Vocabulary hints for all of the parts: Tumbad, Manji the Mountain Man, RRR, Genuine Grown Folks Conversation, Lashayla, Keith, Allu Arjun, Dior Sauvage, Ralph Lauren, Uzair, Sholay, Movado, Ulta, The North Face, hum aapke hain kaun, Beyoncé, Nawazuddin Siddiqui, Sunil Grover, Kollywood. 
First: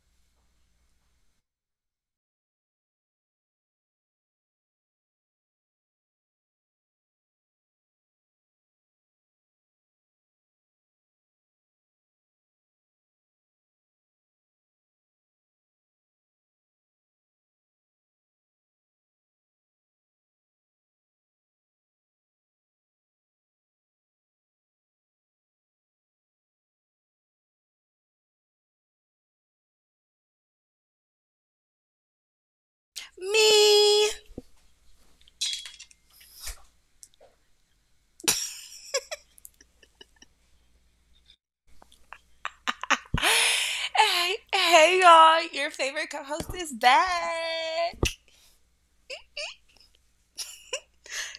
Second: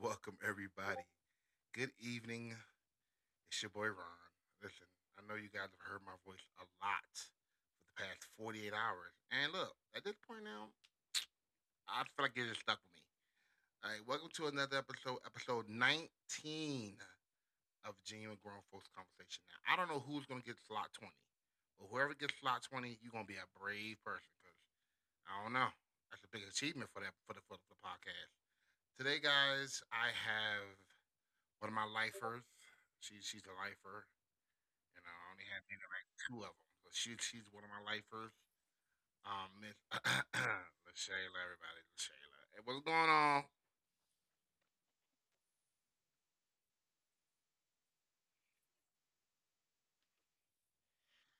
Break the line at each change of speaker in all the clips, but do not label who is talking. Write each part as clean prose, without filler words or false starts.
welcome, everybody. Good evening. It's your boy Ron. Listen, I know you guys have heard my voice a lot for the past 48 hours. And look, at this point now, I feel like you just stuck with me. All right, welcome to episode 19 of Genuine Grown Folks Conversation. Now, I don't know who's going to get slot 20, but whoever gets slot 20, you're going to be a brave person because I don't know. That's a big achievement for that for the, for the, for the podcast. Today, guys, I have one of my lifers, she's a lifer,
Me.
and I only had maybe like two of them, but she's one of my lifers. Miss Lashayla, everybody, Lashayla. Hey, what's going on?
Hey, hey, y'all. Your favorite co host is back.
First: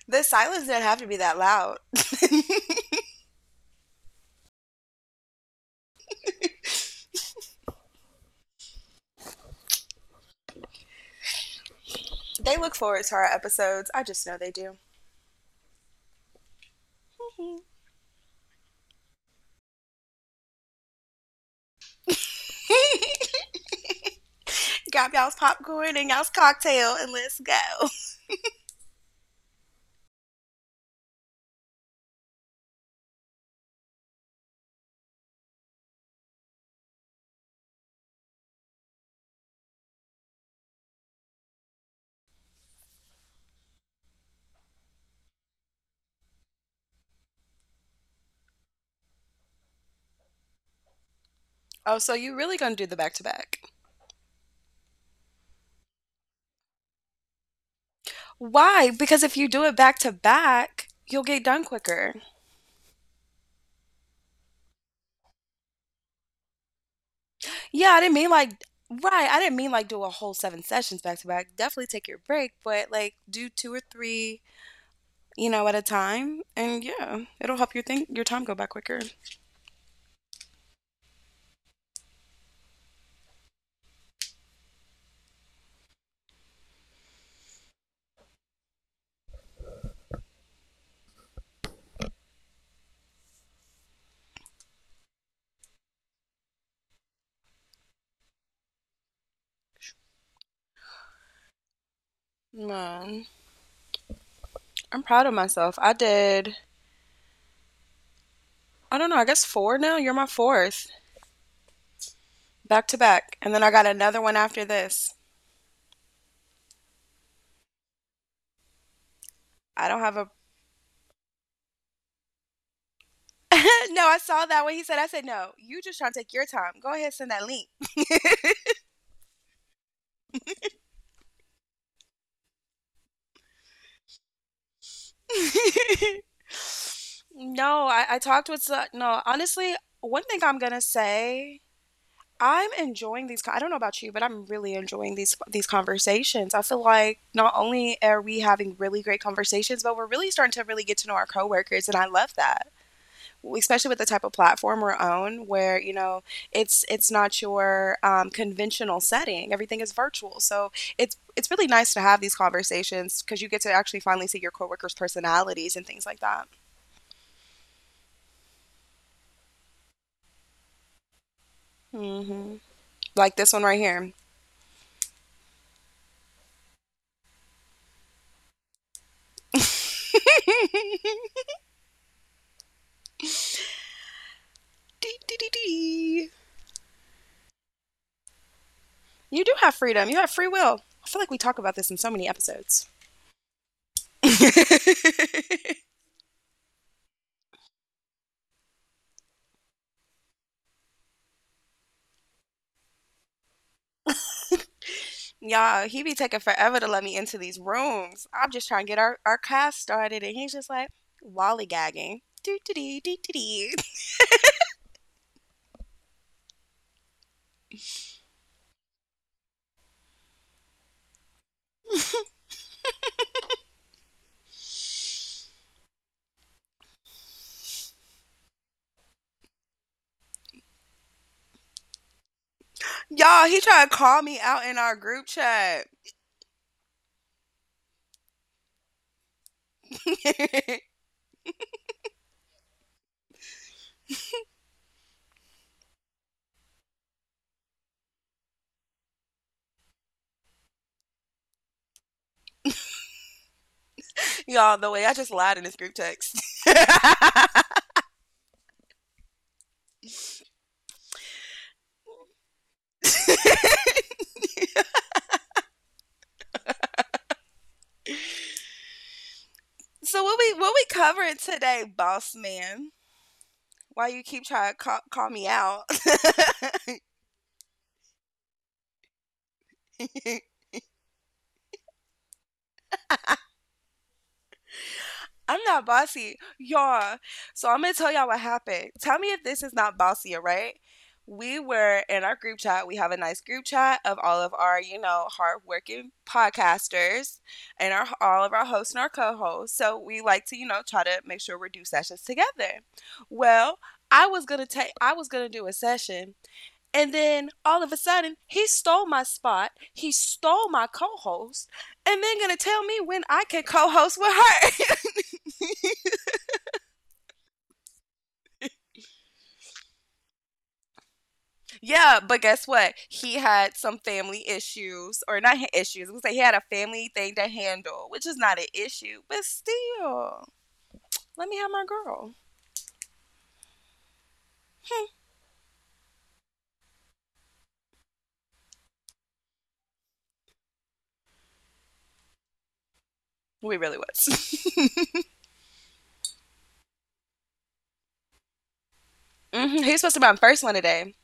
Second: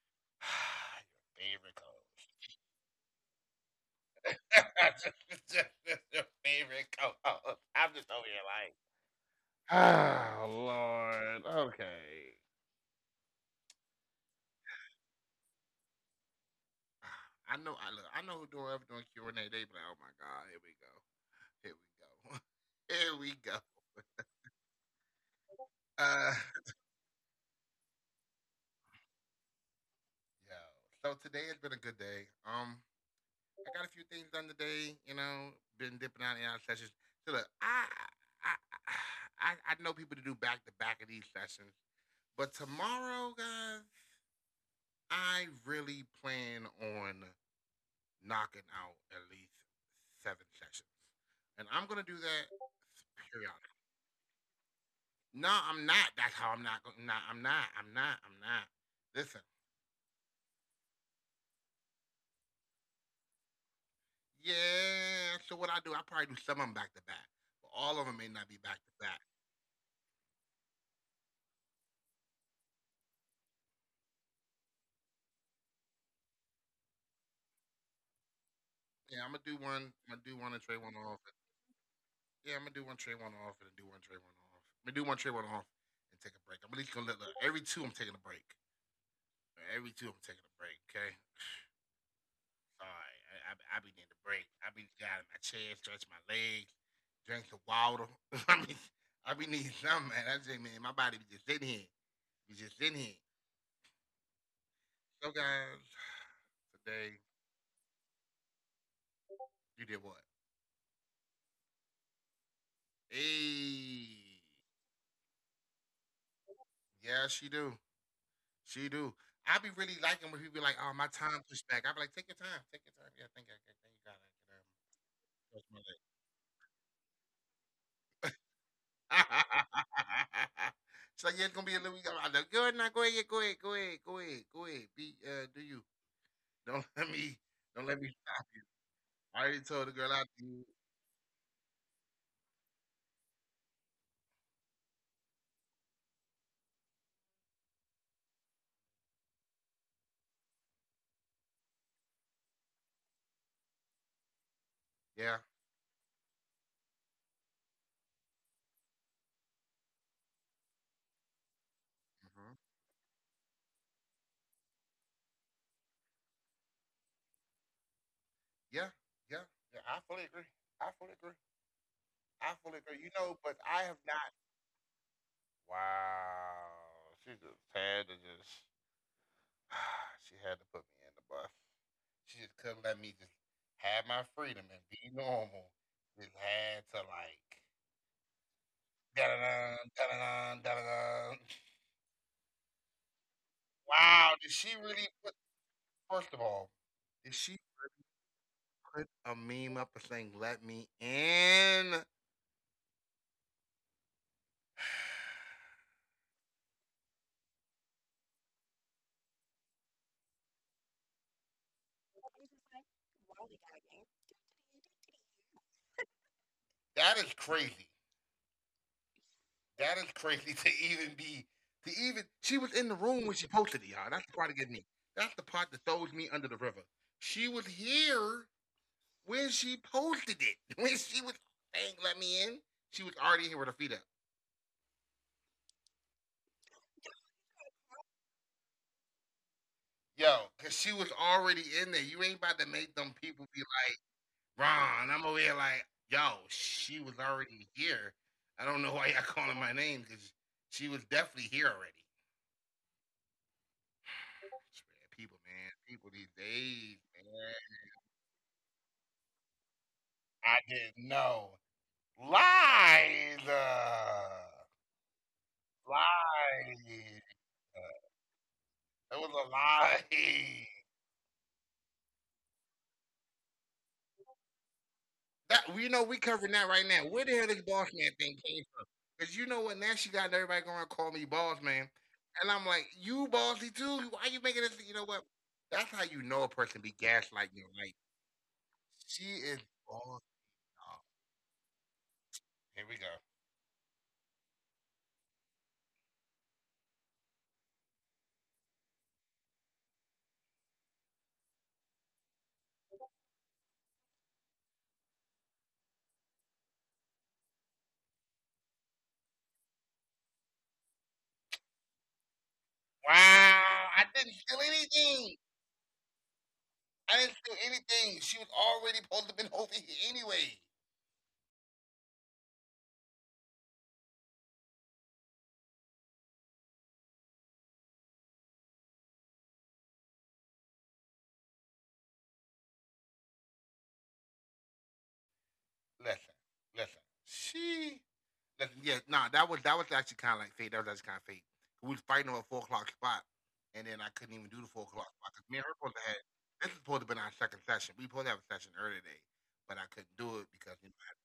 The silence didn't have to
Your
be that
favorite
loud.
co-host. Your favorite co-host. I'm just over here like, oh Lord, okay.
They look forward to our episodes. I just know they do.
I know, I know who doing ever doing Q and A. They be like, oh my God, here we go, here we go.
Grab y'all's popcorn and y'all's
Uh.
cocktail and let's go.
Yeah. So today has been a good day. I got a few things done today. You know, been dipping out in our sessions. So look, I I know people to do back to back of these sessions, but tomorrow, guys, I really plan on knocking out at least seven sessions,
Oh,
and
so
I'm
you
gonna do
really gonna
that
do the back to back?
periodically. No, I'm not. That's how I'm not going. Not. I'm not. I'm not. I'm
Why?
not.
Because if you do it
Listen,
back to back, you'll get done quicker.
yeah. So what I do, I probably do some of them back to back,
Yeah, I didn't
but
mean
all
like
of them may not be
right.
back
I
to
didn't
back.
mean like do a whole seven sessions back to back. Definitely take your break, but like do two or three, at a time. And yeah, it'll help your think your time go by quicker.
Yeah, I'm gonna do one. I'm gonna do one and trade one off. Yeah, I'm gonna do one trade one off and then do one trade one off. I'm gonna do one trade one off and take a break. I'm at least gonna let look, every two I'm taking a break. Every two I'm taking a break. Okay. All right. I be needing a break. I be get out of my chair, stretch my legs, drink some water. I mean, I be needing something, man. I just man, my body be just sitting here.
Man,
Be just sitting here.
I'm proud of myself. I
So
did,
guys, today
I don't know, I guess four now. You're my
you
fourth.
did what?
Back to back. And then I got another one after this.
Hey, yeah, she do. She
I don't
do.
have a.
I be really liking when people be like, "Oh, my time pushed back." I be like, "Take your time, take your
no,
time."
I
Yeah,
saw that
thank
when he said.
you,
I
God. I
said,
can
no, you just trying to take your
close
time.
my
Go
leg.
ahead, send that link.
She's like, "Yeah, it's gonna be a little." I'm like, go ahead, now, go ahead, go ahead, go ahead, go ahead, go ahead. Be do you?
No,
Don't
I, I talked with.
don't let me
No,
stop you.
honestly, one thing
I
I'm
already
going to
told the girl I
say,
do.
I'm enjoying these. I don't know about you, but I'm really enjoying these conversations. I feel like not only are we having really great conversations, but we're really starting to really get to know our coworkers, and I love that. Especially with the type of platform we're on, where you know
Yeah,
it's not your conventional setting. Everything is virtual, so it's really nice to have these conversations because you get to
hmm,
actually finally see your coworkers' personalities and things like that.
yeah, yeah, yeah. I fully agree. I fully
Hmm
agree.
Like this one right
I
here.
fully agree. You know, but I have not. Wow. She just had to just,
Dee,
she had to put me in the bus. She just couldn't let me just
dee, dee,
have my freedom
dee.
and be normal. Just had to like,
You do have freedom. You have free
da
will.
da
I feel like we talk about this in
da
so
da
many
da da
episodes.
da. Wow, did she really put? First of all, did she put a meme up and saying "Let me in"?
Y'all, he be taking forever to let me into these rooms. I'm just trying to get our cast started, and he's just like lollygagging. Do do do do do do.
That is crazy. That is crazy to even be to even she was in the room when she posted it, y'all. That's the part that gets me. That's the part that throws me under the river. She was here when she posted it. When she was
Y'all, he
saying
trying to
let
call
me
me
in,
out in
she
our
was
group
already here with her feet
chat.
up. Yo, cause she was already in there. You ain't about to make them people be like, Ron, I'm over here like, yo, she was already here. I don't know why y'all calling my name, because she was definitely here already.
Y'all, the way I just lied in this group text.
People, man. People these days, man. I didn't know. Lies. Lies.
so what we,
It
what
was
we
a
covering today,
lie.
boss man? Why you keep trying to call me out?
That we know we covering that right now. Where the hell this boss man thing came from? Because you know what? Now she got everybody going to call me boss man, and I'm like, you bossy too. Why you
I'm
making
not
this? You know what?
bossy,
That's how
y'all.
you know a
So I'm
person
gonna
be
tell y'all what
gaslighting you.
happened.
Like
Tell me if this is not
she
bossy, all
is
right?
boss.
We
Oh,
were in our group chat. We have a nice group
here we
chat
go.
of all of our, you know, hardworking podcasters and our, all of our hosts and our co-hosts. So we like to, you know, try to make sure we do sessions together. Well, I was gonna do a session, and then all of a sudden he stole my spot. He stole my co-host, and then gonna tell me when I can co-host with
Wow! I didn't
her.
steal anything. I didn't steal anything. She was already supposed to have been over here anyway.
Yeah, but guess what? He had some family issues, or not ha- issues. I'm gonna say he had a family thing to handle, which is not an issue, but still, let me have my girl.
Listen, listen. She listen. Yeah, nah, that was actually kind of like fate. That was actually kind of fate. We was fighting over a 4 o'clock spot,
We
and then
really
I couldn't even do the four
was.
o'clock spot because me and her supposed to have this is supposed to have been our second session. We supposed to have a session earlier today,
hmm
but I
He's
couldn't
supposed to be my
do it
first one
because you
today,
know,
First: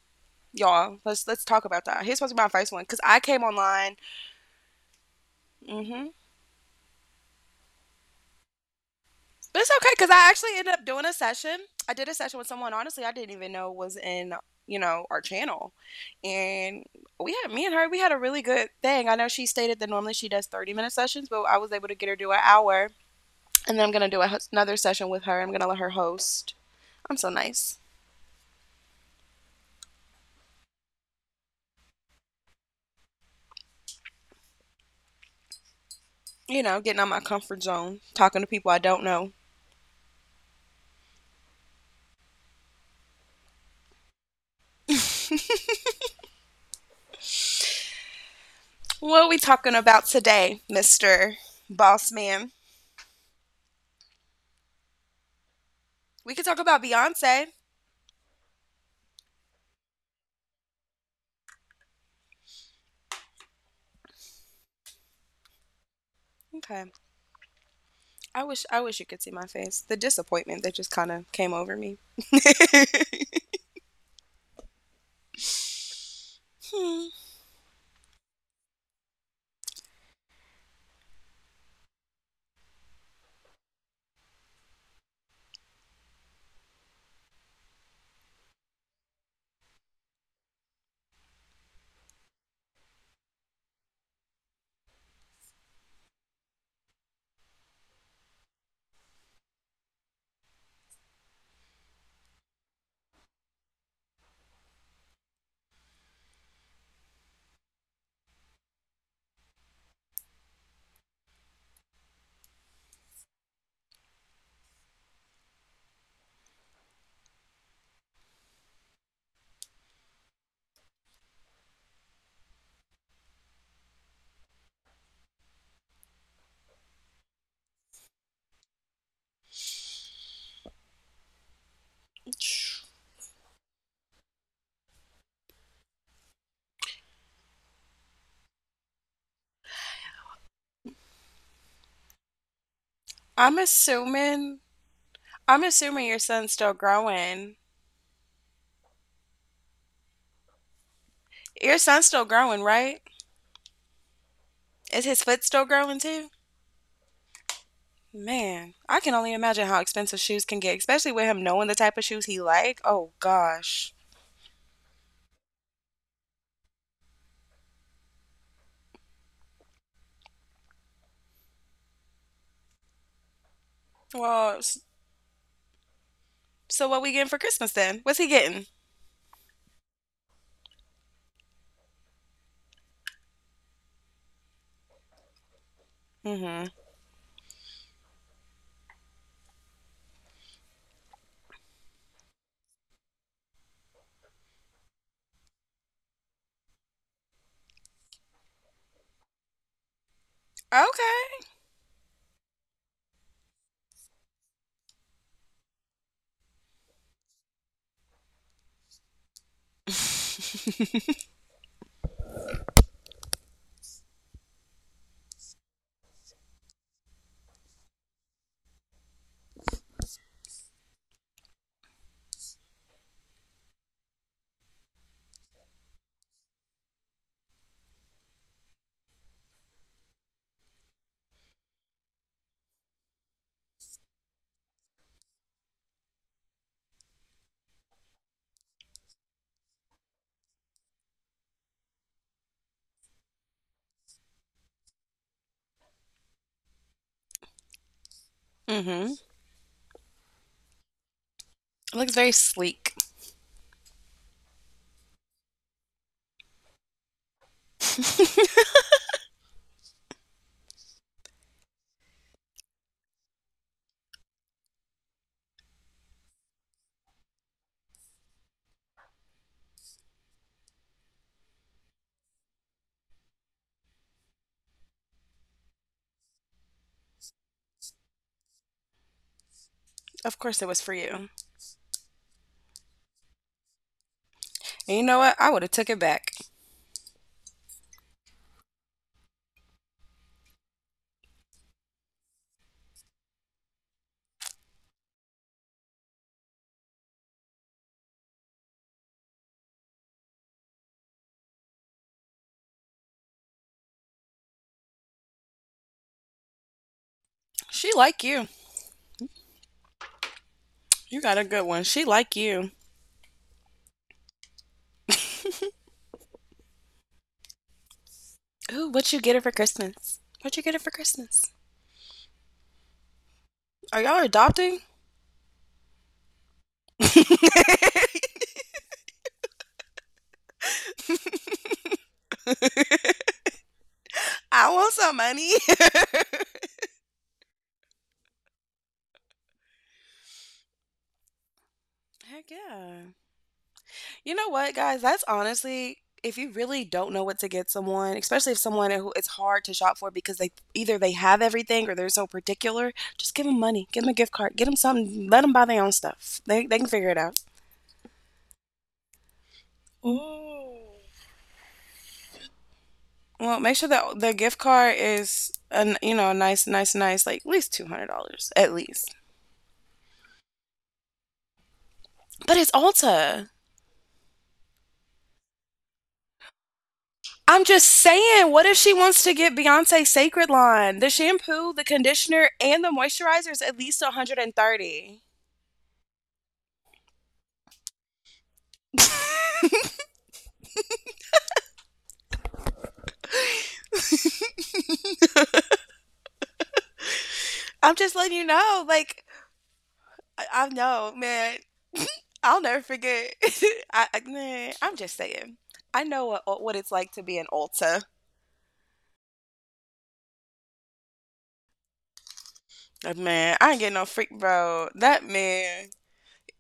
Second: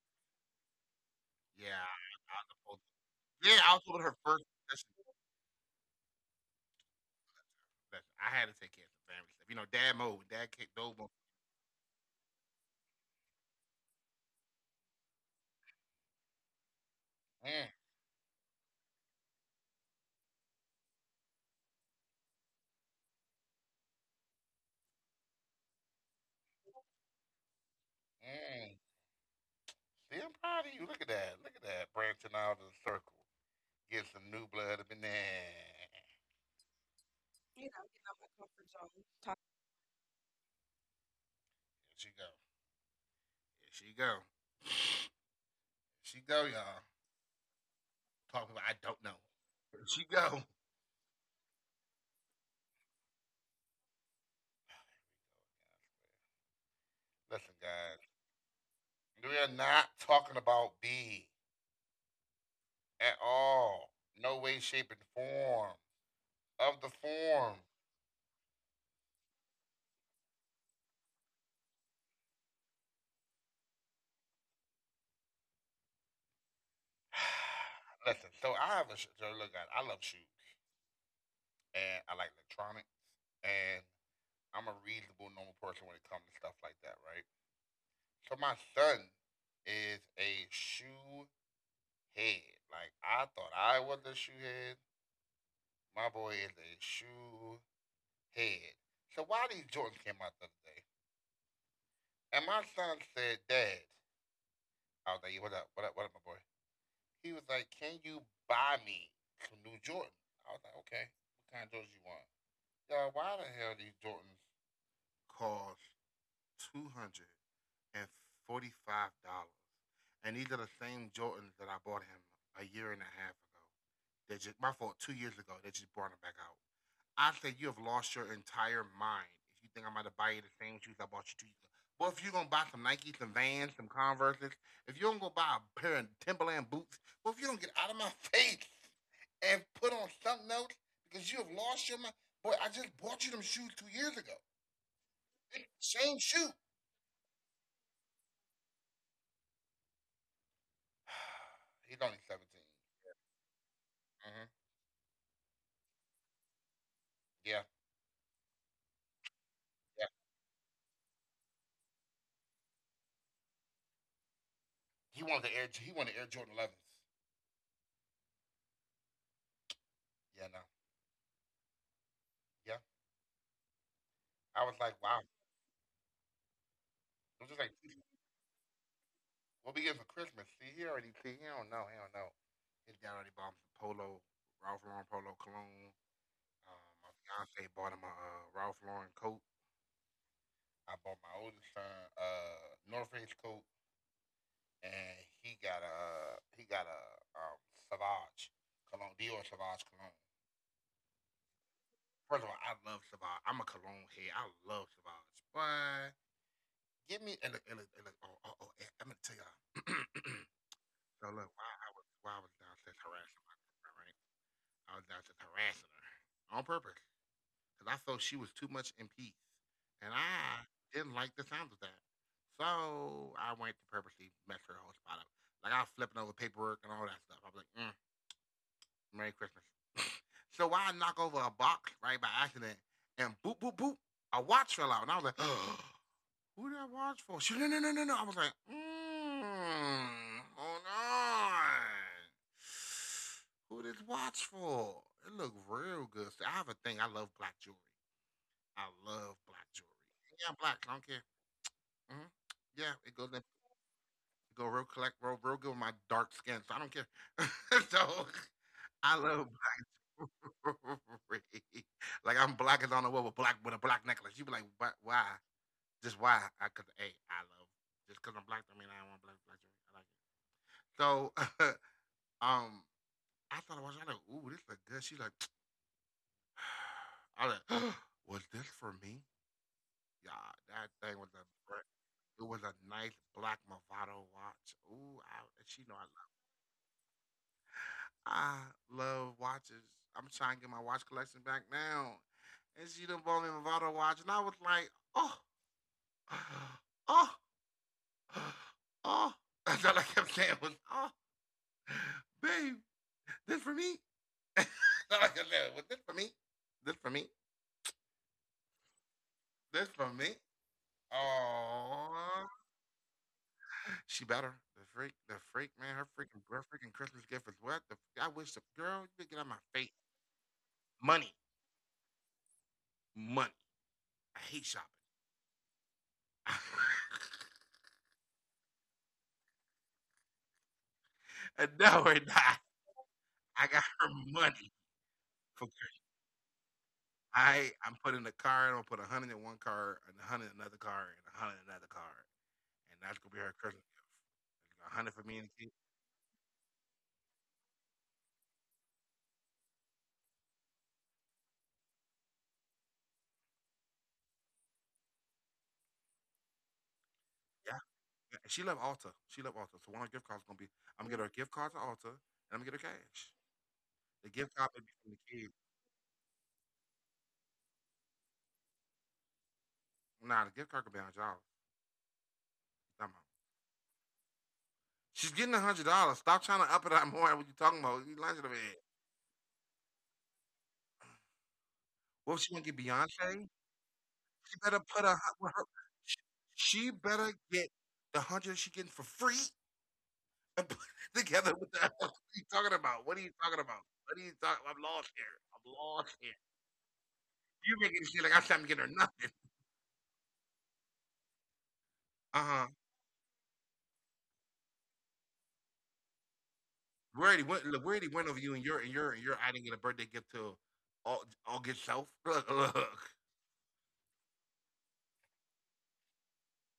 y'all. Let's talk about
yeah,
that. He's supposed
I
to be my
was
first
supposed
one because I came
to, yeah, I was
online.
supposed to her first session.
Hmm
Listen, I had to take care of some family stuff. You
But
know,
it's okay
dad
because I
mode,
actually
dad
ended
kicked
up doing
over.
a session. I did a session with someone, honestly, I didn't even know was in, you know, our channel. And we had, me
Mm,
and her, we had a really good thing. I know she stated that normally she does 30-minute sessions, but I was able to get her to do an hour. And then I'm going to do a, another session with her. I'm going to let her host. I'm so nice.
mm. See, I'm proud of you. Look at that. Look at that. Branching out of the circle. Get some new blood up in there.
You know, getting out my comfort zone, talking to people I don't know.
There she go. Here she go. Here she go, y'all. Talking about I don't
what
know.
are we talking
Here
about
she go.
today, Mr. Boss Man? We could talk about Beyonce.
Listen, guys, we are not talking about B at all. No way, shape, and form
Okay.
of the form.
I wish you could see my face. The disappointment that just kind of came over me. Hmm.
Listen, so I have a so look, guys. I love shoes and I like electronics, and I'm a reasonable, normal person when it comes to stuff like that, right? So my son is a shoe head. Like I thought I was a shoe head. My boy is a shoe head. So why these Jordans came out the other day? And my son said, Dad, I was like, "Yeah, what up, what up, what up, my boy? He was like, Can you buy me some new Jordans?' I was like, Okay, what kind of Jordans you want? Yeah, why the hell these Jordans cost $245? And these are the same Jordans that I bought him a year and a half ago. They just my fault, 2 years ago, they just brought them back out. I think you have lost your entire mind if you think I'm about to buy you the same shoes I bought you 2 years ago. Well, if you're gonna buy some Nikes, some Vans, some Converses, if you don't go buy a pair of Timberland boots, well, if you don't get out of my face and put on something else, because you have lost your mind, boy, I just
I'm
bought you them shoes 2 years
assuming
ago.
I'm assuming your son's
Same
still
shoe.
growing. Your son's still
He's only
growing, right?
17. Hmm,
Is his foot still growing too?
yeah,
Man, I can only imagine how expensive shoes
yeah.
can get, especially with him knowing the type of shoes he like. Oh gosh.
He wanted the Air Jordan 11s. Yeah, no. Yeah.
Well,
I was like, wow.
so what we getting for Christmas
It was
then?
just
What's
like
he getting?
what we get for Christmas? See, he already see. He don't know. He don't know. His dad already bought him some polo, Ralph Lauren polo cologne.
Mm-hmm.
My fiance bought him a Ralph Lauren coat. I bought my oldest son North Face coat, and he got a um, Savage cologne, Dior Savage cologne.
Okay.
First of all, I love Savage. I'm a cologne head. I love Savage. But give me and look, and look, and look. Oh, oh, oh, I'm gonna tell y'all. So look, why I was downstairs harassing my girlfriend, right? I was out to harassing her on purpose because I felt she was too much in peace, and I didn't like the sound of that. So I went to purposely mess her whole spot up. Like I was flipping over paperwork and all that stuff. I was like, "Merry Christmas." So while I knock over a box right by accident, and boop boop boop, a watch fell out, and I was like, Who did I watch for? No, no, no, no, no. I was like, hold on. Who did watch for? It looked real good. So I have a thing. I love black jewelry.
mm-hmm.
I love black jewelry. Yeah, I'm black. I don't care.
Looks very
Hmm,
sleek.
yeah, it go real collect real, real good with my dark skin, so I don't care. So I love black jewelry. Like I'm black as on the wall with black with a black necklace. You be like, why? Why? Just why? I Because hey, I love just because I'm black. I mean, I don't want black drink. I like it. So, um, I thought I was like, ooh, this look good. She like, I like, was this for me?
Of
Yeah,
course it was
that
for
thing was
you.
a. br- it was a nice black Movado watch.
And you
Ooh,
know what? I
and
would
she
have
know
took
I
it
love.
back.
I love watches. I'm trying to get my watch collection back now. And she done bought me a Movado watch, and I was like, oh, oh, oh. That's all I kept saying was, oh. babe, this for me. this for me? This for me?
She like you.
This for me?
You got a good one. She like
Oh,
you.
she better. The freak, man. Her freaking Christmas gift is what? I wish the
Ooh,
girl you
what you
could get
get
out
her
of
for
my face.
Christmas? What you get her for
Money,
Christmas?
money.
Are y'all
I hate
adopting?
shopping. and no, we're not. I got her money.
I want some money.
For, Chris- I'm putting a card. I'm gonna put 100 in one card, and 100 in another card, and 100 in another card,
Heck
and
yeah.
that's gonna be her Christmas gift.
You know what,
A
guys?
hundred for
That's
me and the
honestly, if you really don't know what to get someone, especially if someone who it's hard to shop for because they either they have everything or they're so particular, just give them money. Give them a gift card. Get them something. Let them buy their own stuff. They can figure it out.
kid. Yeah, she love Ulta. She love Ulta. So one of her gift cards gonna be. I'm
Ooh.
gonna get her gift card to Ulta and I'm gonna get her cash.
Well, make sure
The
that the
gift
gift
card would be
card
from the kid.
is a, you know, a nice, nice, nice, like at least $200 at least.
Nah, the gift card could be $100.
But it's
Talking about.
Ulta.
She's getting $100. Stop trying to up it up more. What you
I'm
talking
just
about? You lying to the
saying,
man.
what if she wants to get Beyonce Sacred line? The shampoo, the
What if she
conditioner,
wanna get
and the
Beyonce?
moisturizer is at least
She better put
130.
with her, she better get the 100 she getting for free and put it together with that. What are you talking about? What are you talking about? What are you talking? I'm lost here. I'm lost here. You making it
I'm
seem
just
like I
letting you
am getting her
know.
nothing.
Like I know, man.
Uh huh.
I'll never forget. I man, I'm just saying. I know what it's
We
like to
already
be an
went. Look, we already
Ulta.
went over you and your adding in a birthday gift to all get self. Look, look.
Man, I ain't getting no freak, bro. That man.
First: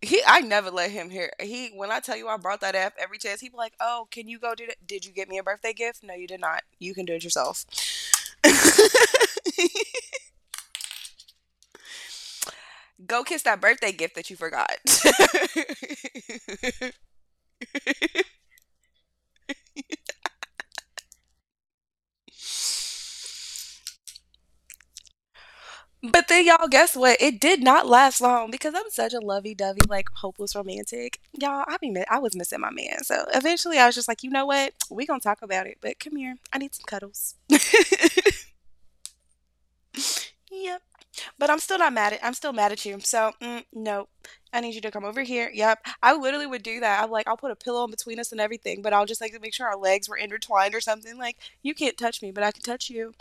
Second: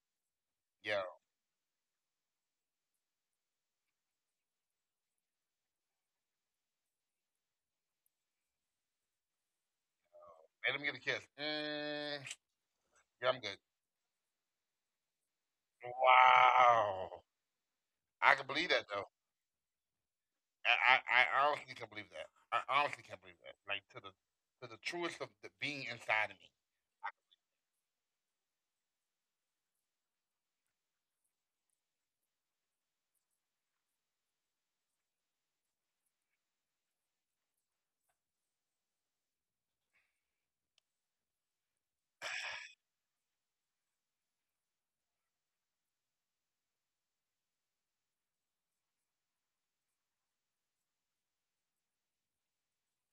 I never let
Yeah,
him hear. He, when I tell you I brought that up every chance, he'd be like, "Oh, can you go do that? Did you get me a birthday gift? No, you did not. You can do it yourself.
and let me get a kiss. Mm,
go
yeah, I'm
kiss
good.
that birthday gift that you forgot."
Wow, I can believe that though. I honestly can believe that. I honestly can't believe that. Like to the truest of the being
but
inside of
then
me.
y'all, guess what? It did not last long because I'm such a lovey-dovey, like hopeless romantic. Y'all, I was missing my man, so eventually I was just like, you know what? We gonna talk about it, but come here. I need some cuddles. Yeah. But I'm still mad at you. So mm, no, I need you to come over here. Yep, I literally would do that. I'm like, I'll put a pillow in between us and everything, but I'll just like make sure our legs were intertwined or something. Like you can't touch me, but I can touch you.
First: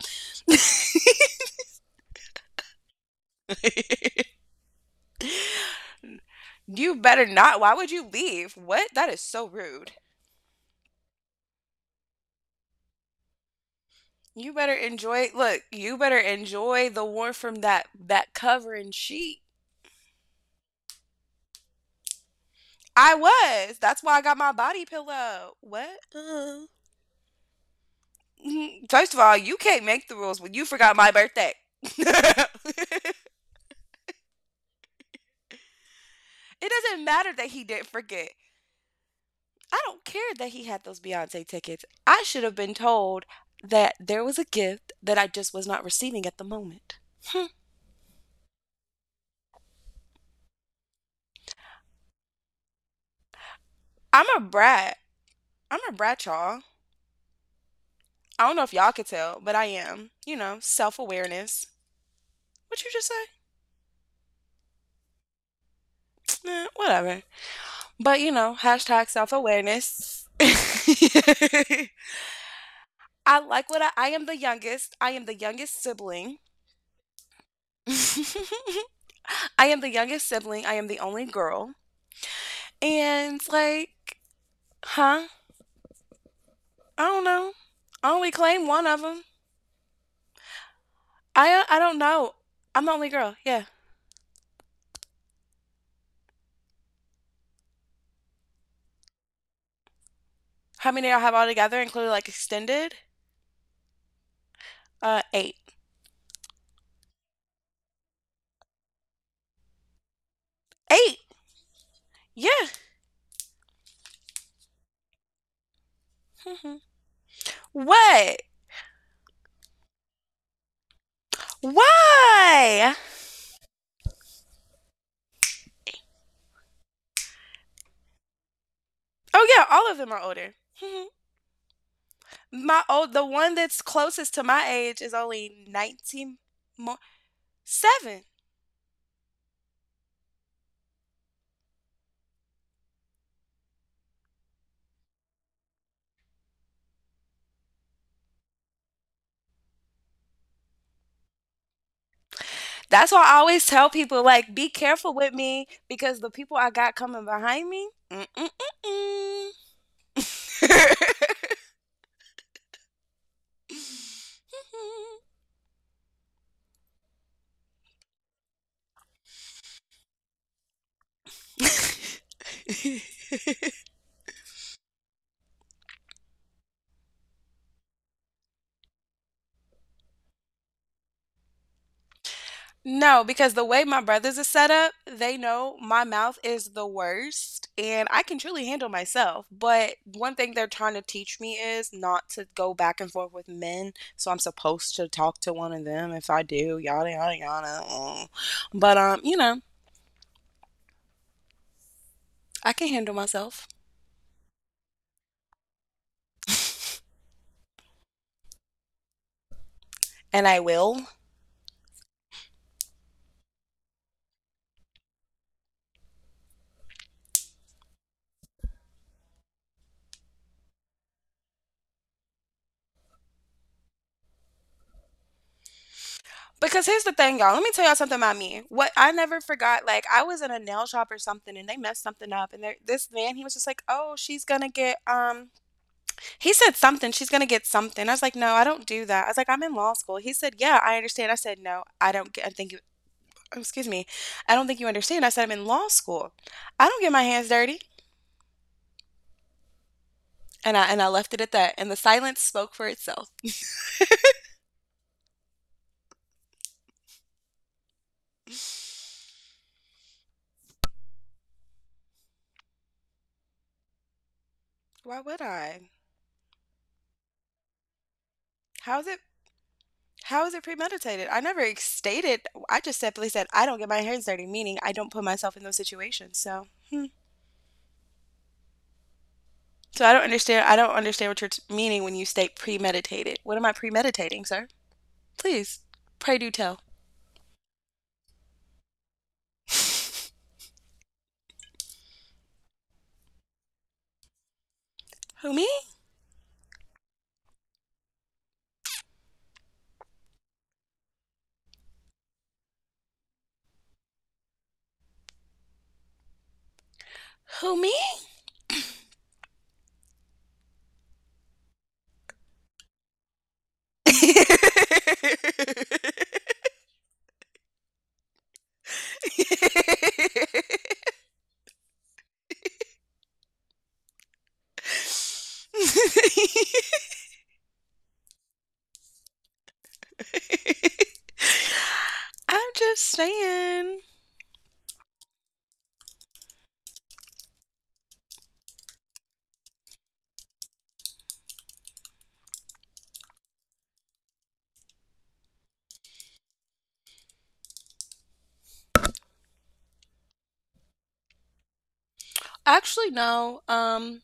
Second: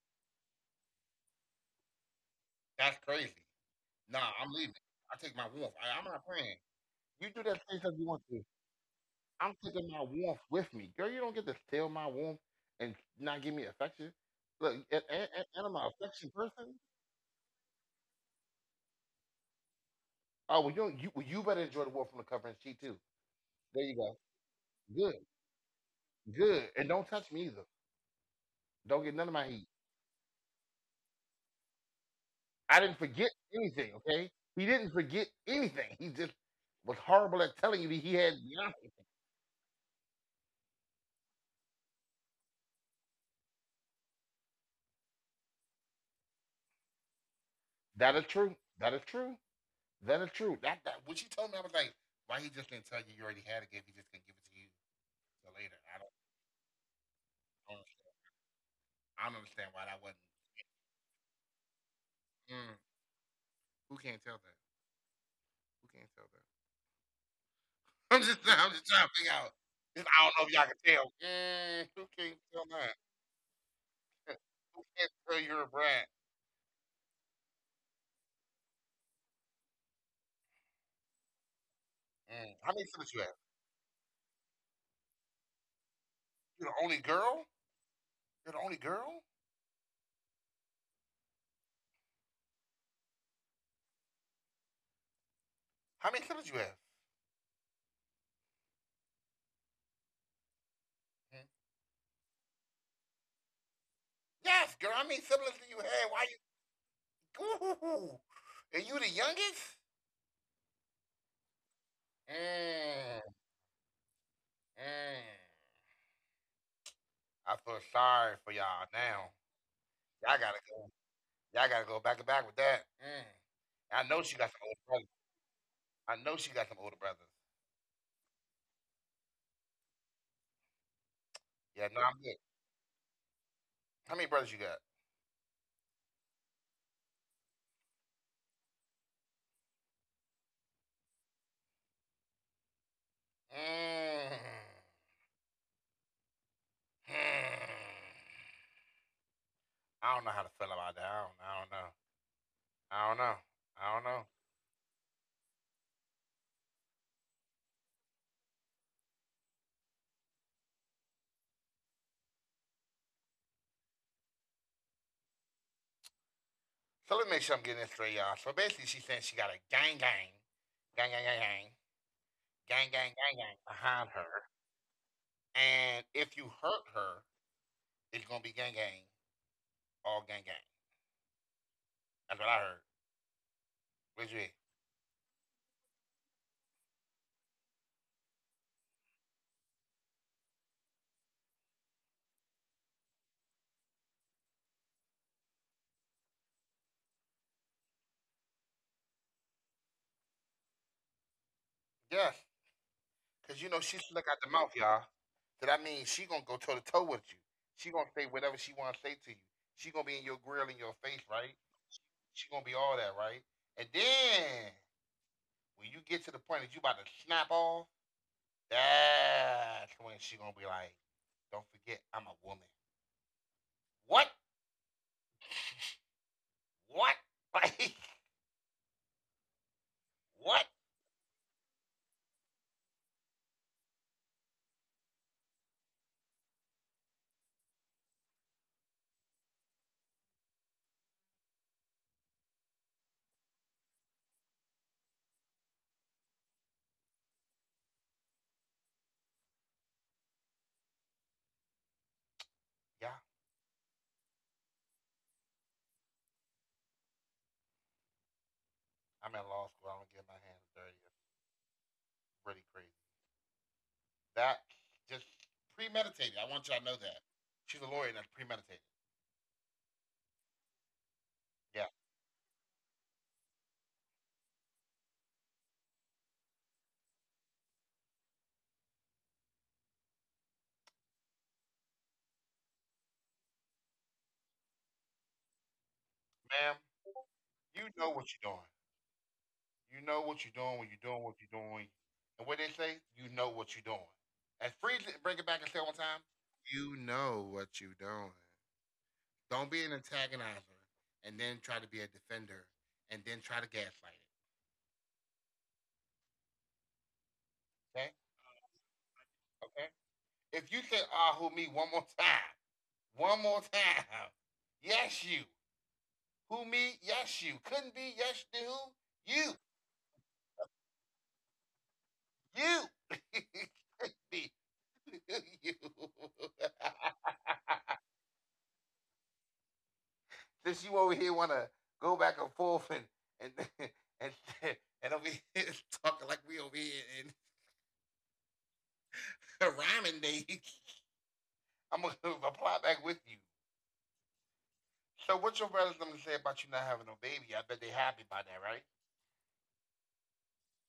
That's crazy. Nah, I'm leaving. I take my wolf. I'm not playing.
You better
You do
not.
that
Why
same
would
stuff
you
you want to.
leave? What? That is so
I'm
rude.
taking my warmth with me. Girl, you don't get to steal my warmth and not give me affection.
You better
Look, and,
enjoy.
and,
Look,
and I'm an
you better
affection person.
enjoy the warmth from that covering sheet.
Oh, well, you better enjoy the warmth from the cover and sheet, too.
I was.
There
That's
you
why I
go.
got my body
Good,
pillow. What?
good. And don't touch me either.
Mhm. First
Don't
of
get
all,
none of
you
my heat.
can't make the rules when you forgot my birthday.
I didn't forget anything, okay? He didn't forget anything. He just
It doesn't
was
matter that
horrible
he
at
didn't
telling you that he
forget.
had Beyonce.
I don't care that he had those Beyonce tickets. I should have been told that there was a gift that I just was not receiving at the moment. Hmm.
That is true. That is true. That is true. That what you told me, I was like, why he just didn't tell you you already had a gift? He
I'm
just
a
gonna give it to you
brat. I'm a
later. I
brat, y'all.
don't know.
I don't know if y'all could tell,
I
but
don't
I
understand why
am.
that
You
wasn't.
know, self awareness. What you
Mm,
just say?
who can't tell that? Who can't tell
Eh,
that?
whatever. But you
I'm
know,
just, I'm
hashtag
just
self
trying to figure out. I
awareness.
don't know if y'all can tell. Who can't tell that?
I like what I am the youngest. I
Who
am the
can't tell
youngest
you're a brat?
sibling. I am the youngest sibling. I am the only girl.
How many
And
siblings you have?
like, huh? I
You're the
don't
only
know.
girl.
I only claim one
You're the
of
only
them.
girl.
I don't know. I'm the only girl. Yeah.
How many siblings you have?
How many do y'all have all together,
Mm,
including like extended?
yes, girl. How
Eight.
many siblings do you have? Why you? Ooh, and you the youngest?
Eight. Yeah.
Mm, mm.
Mhm.
I feel
What?
sorry for y'all now. Y'all gotta go. Y'all gotta go back and back
Why?
with that. Mm. I know she got some older brother. I know she got some older brothers.
Oh yeah, all of them are older. Mhm.
Yeah, no, I'm
My
good.
old, the one that's closest to
How
my
many
age
brothers you
is
got?
only 19 more. Seven.
Mm. Hmm. I don't know how to feel about that. I don't know.
That's why I always
I don't
tell
know.
people
I
like,
don't
be
know.
careful with me because the people I got coming behind me. Mm-mm-mm-mm.
So let me make sure I'm getting this straight, y'all. So basically, she's saying she got a gang, gang, gang, gang, gang, gang, gang, gang, gang, gang behind her. And if you hurt her, it's gonna be gang, gang, all gang, gang.
No, because the way my
That's what I
brothers are
heard.
set up, they know
Where's your
my
head?
mouth is the worst and I can truly handle myself. But one thing they're trying to teach me is not to go back and forth with men. So I'm supposed to talk to one of them if I do, yada, yada, yada. Mm. But you know, I can
Yes.
handle myself
Cause you know she's slick out the mouth, y'all. So that means she gonna go toe to toe with you. She gonna say whatever she wanna say to you.
and I
She gonna be
will.
in your grill in your face, right? She gonna be all that, right? And then when you get to the point that you about to snap off, that's when she gonna be like, "Don't forget, I'm a woman." What?
Because here's the thing, y'all. Let me tell y'all something about me. What
What?
I never
Like
forgot, like I was in a nail shop or something, and they messed something up.
what?
And there, this man, he was just like, "Oh, she's gonna get." He said something. She's gonna get something. I was like, "No, I don't do that." I was like, "I'm in law school." He said, "Yeah, I understand." I said, "No, I don't get. I think you. Oh, excuse me. I don't think you understand." I said, "I'm in law school. I don't get my hands dirty." And I left it at that. And the silence spoke for itself.
Yeah, I'm in law school. I don't get my hands dirty. It's really
Why
crazy.
would I?
That just premeditated. I
How's it?
want y'all to know that she's
How
a
is it
lawyer, and that's
premeditated? I
premeditated.
never ex stated I just simply said, "I don't get my hands dirty,"
Yeah,
meaning I don't put myself in those situations, so hmm. I don't understand what you're t meaning when you state premeditated. What am I premeditating, sir? Please, pray do tell.
ma'am, you know what you're doing. You know what you're doing when you're doing what you're doing. And
Who,
what
me?
they say, you know what you're doing. As Freeze bring it back and say it one time, you know what you're doing. Don't be an antagonizer and then try to be a defender and then try to gaslight it.
Who, me?
Okay? Okay? If you say, ah, who me one more time, yes, you. Who me? Yes, you. Couldn't be, yes, to. You. You. could be. you.
I'm just saying.
Since you over here want to go back and forth and and and over here talking like we over here in rhyming day, I'm gonna reply back with you. So, what your brothers gonna say about you not having no baby? I bet they happy about that, right?
Actually, no,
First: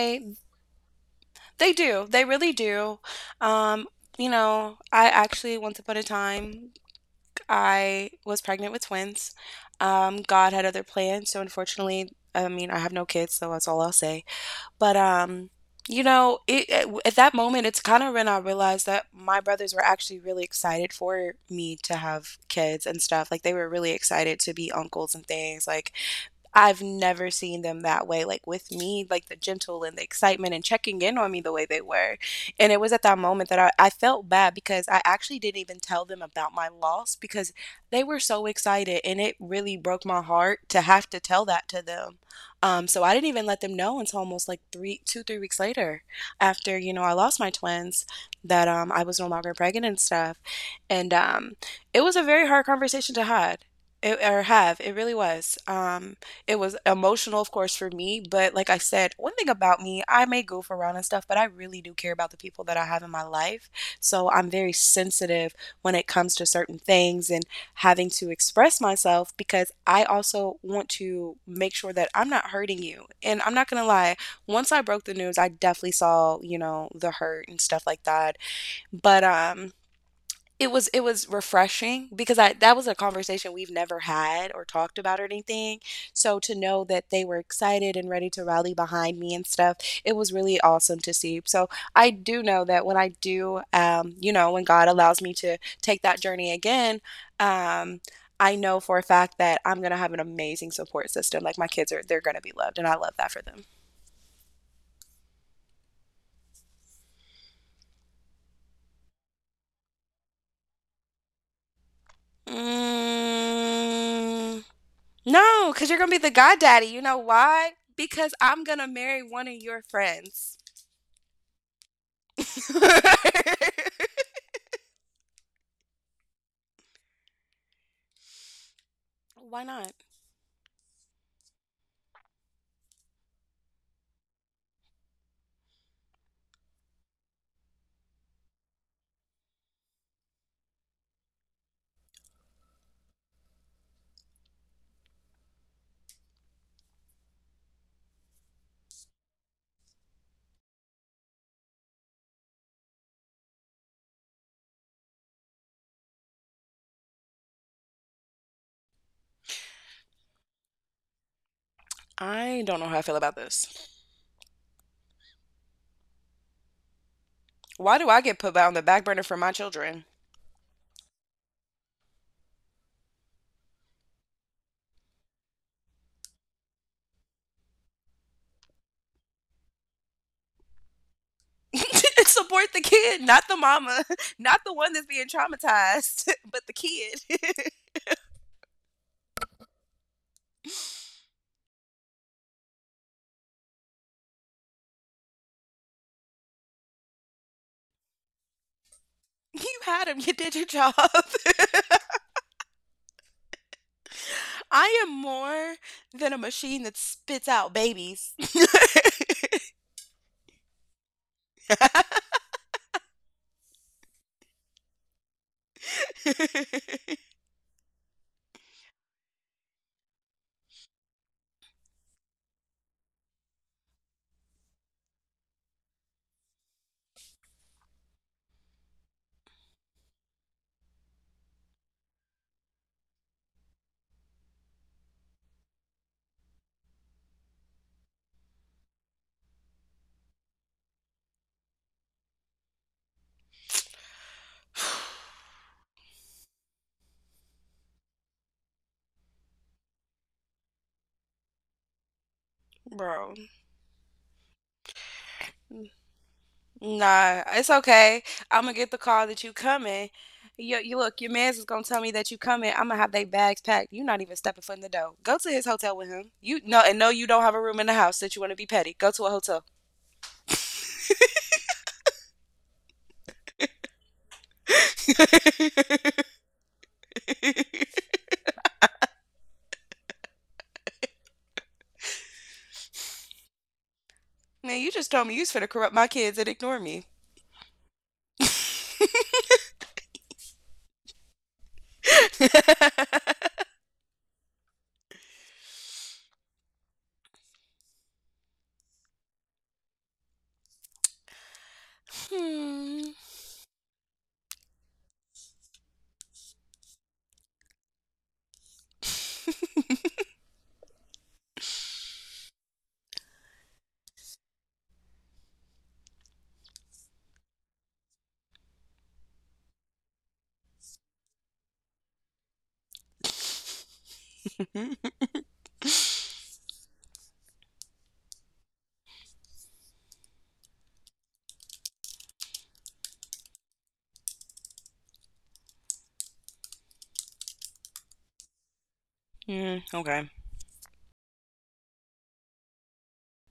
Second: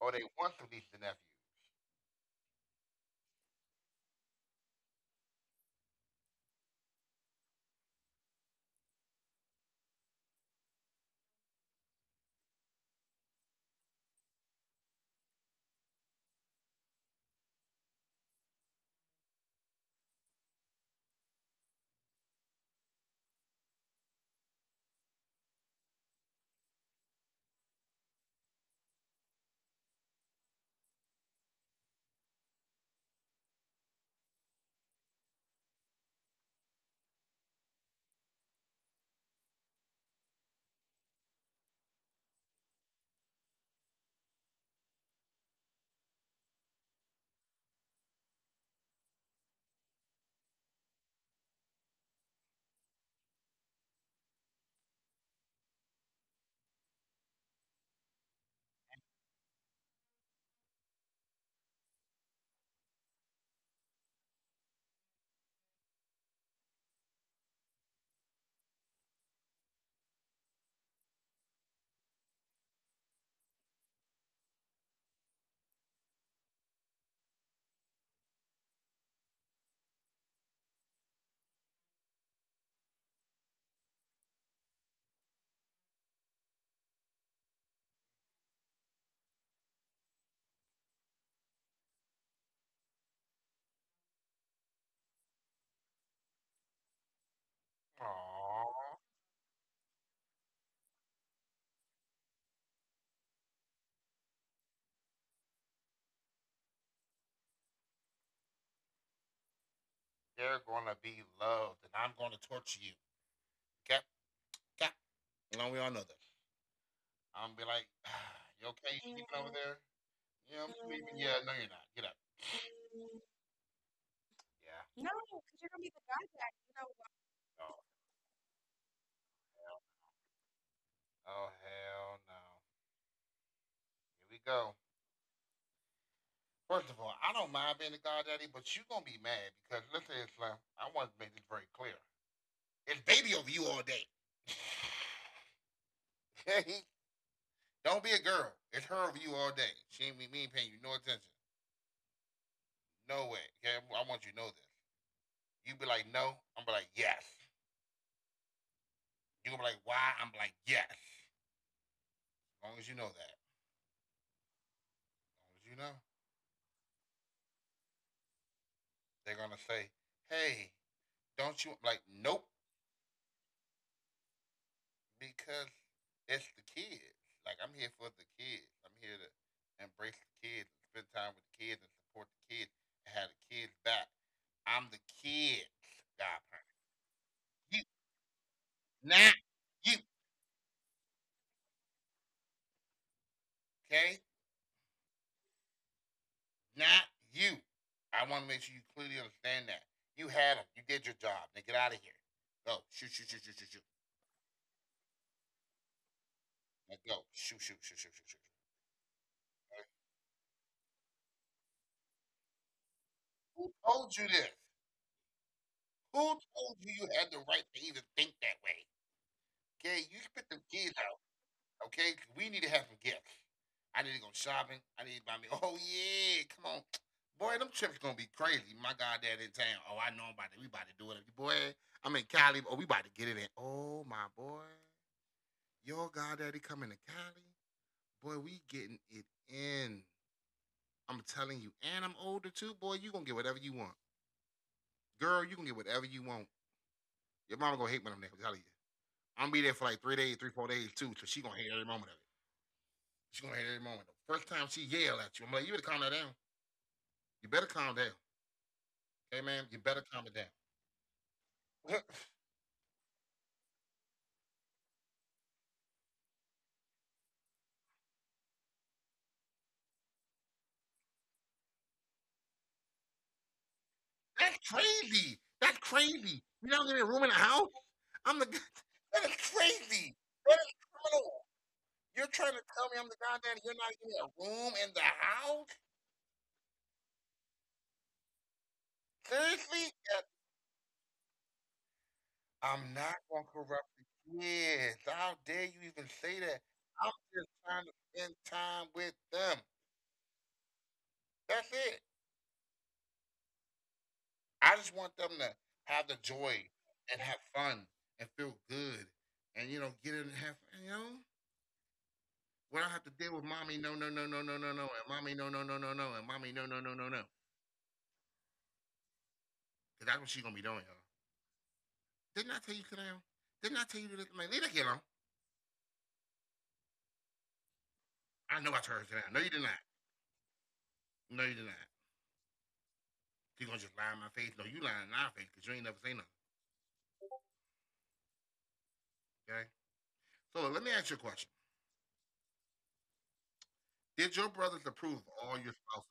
Or they want to lease the nephew.
They do. They really do. Um, you know, I actually once upon a time I was pregnant with twins. God had other plans, so unfortunately, I mean, I have no kids, so that's all I'll say. But you know, at that moment, it's kind of when I realized that my brothers were actually really excited for me to have kids and stuff. Like they were really excited to be uncles and things. Like I've never seen them that way, like, with me, like, the gentle and the excitement and checking in on me the way they were, and it was at that moment that I felt bad because I actually didn't even tell them about my loss because they were so excited, and it really broke my heart to have to tell that to them, so I didn't even let them know until almost, like, 3 weeks later after, you know, I lost my twins that, I was no longer pregnant and stuff, and, it was a very hard conversation to had it or have. It really was. It was emotional, of course, for me. But like I said, one thing about me, I may goof around and stuff, but I really do care about the people that I have in my life. So I'm very sensitive when it comes to certain things and having to express myself because I also want to make sure that I'm not hurting you. And I'm not going to lie, once I broke the news, I definitely saw, you know, the hurt and stuff like that. But it was refreshing because I that was a conversation we've never had or talked about or anything. So to know that they were excited and ready to rally behind me and stuff, it was really awesome to see. So I do know that when I do, you know, when God allows me to take that journey again,
Aww,
um, I know for a fact that I'm gonna have an amazing support system. Like they're gonna be loved, and I love that for them.
they're gonna be loved, and I'm gonna torture you. Okay, okay. You know we all know
Mm.
this.
No, because you're
I'm
gonna
gonna be
be the
like,
goddaddy. You
you
know
okay? You
why?
sleeping over there?
Because I'm gonna
Yeah, I'm
marry one of
sleeping. Yeah,
your
no, you're not. Get
friends.
up. Yeah. Oh hell.
Why
Oh
not?
hell no. Here we go. First of all, I don't mind being a goddaddy, but you are gonna be mad because listen, Islam, I want to make this very clear. It's baby over you all day. okay? Don't be a girl. It's her over you all day. She ain't be me paying you no attention. No way. Okay, I want you to know this. You be like no, I'm be like yes. You gonna be like why? I'm like yes. As long as you know that. As
I don't know
long
how I feel about
as you know,
this.
they're gonna say,
Why do I get
hey,
put on the back burner for
don't you
my
I'm like
children?
nope, because it's the kids. Like I'm here for the kids. I'm here to embrace the kids and spend time with the kids and support the kids and have the kids back. I'm the
Support the kid,
kids
not the mama,
godparent.
not the one that's being
You,
traumatized, but the
not
kid.
you.
You
Okay, not you. I want to make sure you clearly understand that. You had them. You did your job. Now get out of here.
had
Go
him, you
shoot,
did
shoot,
your
shoot, shoot,
job.
shoot, shoot. Now go shoot,
I
shoot,
am
shoot, shoot, shoot, shoot.
more than a machine that spits out babies.
Who told you this? Who told you you had the right to even think that way? Okay, you spit them kids out. Okay, we need to have some gifts. I need to go shopping. I need to buy me. Oh yeah, come on, boy. Them trips gonna be crazy. My goddad in town. Oh, I know about it. We about to do it, boy. I'm in Cali. Oh, we about to get it in. Oh my boy, your goddaddy coming to Cali. Boy, we getting it in. I'm telling you, and I'm older too. Boy, you gonna get whatever you want. Girl, you can get whatever you want. Your mama gonna hate when I'm there. I'm telling you, I'm gonna be there for like 3 days, 3 4 days too. So she gonna hate every moment of it. She's gonna hate every moment. The first
Bro,
time she yell at you, I'm like, you better calm that down. You better calm down.
nah, it's
Hey
okay.
man, you better
I'm gonna
calm
get
it
the
down.
call that you coming. You look, your man's is gonna tell me that you coming. I'm gonna have they bags packed. You not even stepping foot in the door. Go to his hotel with him. You no, and no, you don't have a room in the house. That You want to be petty? Go to a hotel.
That's crazy. That's crazy. You know, in a room in the house. I'm the g. That is crazy. That is criminal. You're trying to tell me I'm the goddaddy. You're not even in a room in the house.
Man, you just told me you's was finna corrupt my kids and ignore me.
Seriously? Yeah, I'm not gonna corrupt the kids. How dare you even say that? I'm just trying to spend time with them. That's it. I just want them to
Hmm.
have the joy and have fun and feel good and get in and have you know we don't have to deal with mommy no no no no no no no and mommy no no no no no and mommy no no no no no because that's what she's gonna be doing y'all. Didn't I tell you Canal? Didn't I tell you to let the man leave that kid alone? I know I told her Canal. No, you did not. No, you did not. You gonna just lie in my face? No, you lying in our face because you ain't never say nothing. Okay. So let me ask you a question.
Mm, okay.
Did your brothers approve all your spouses?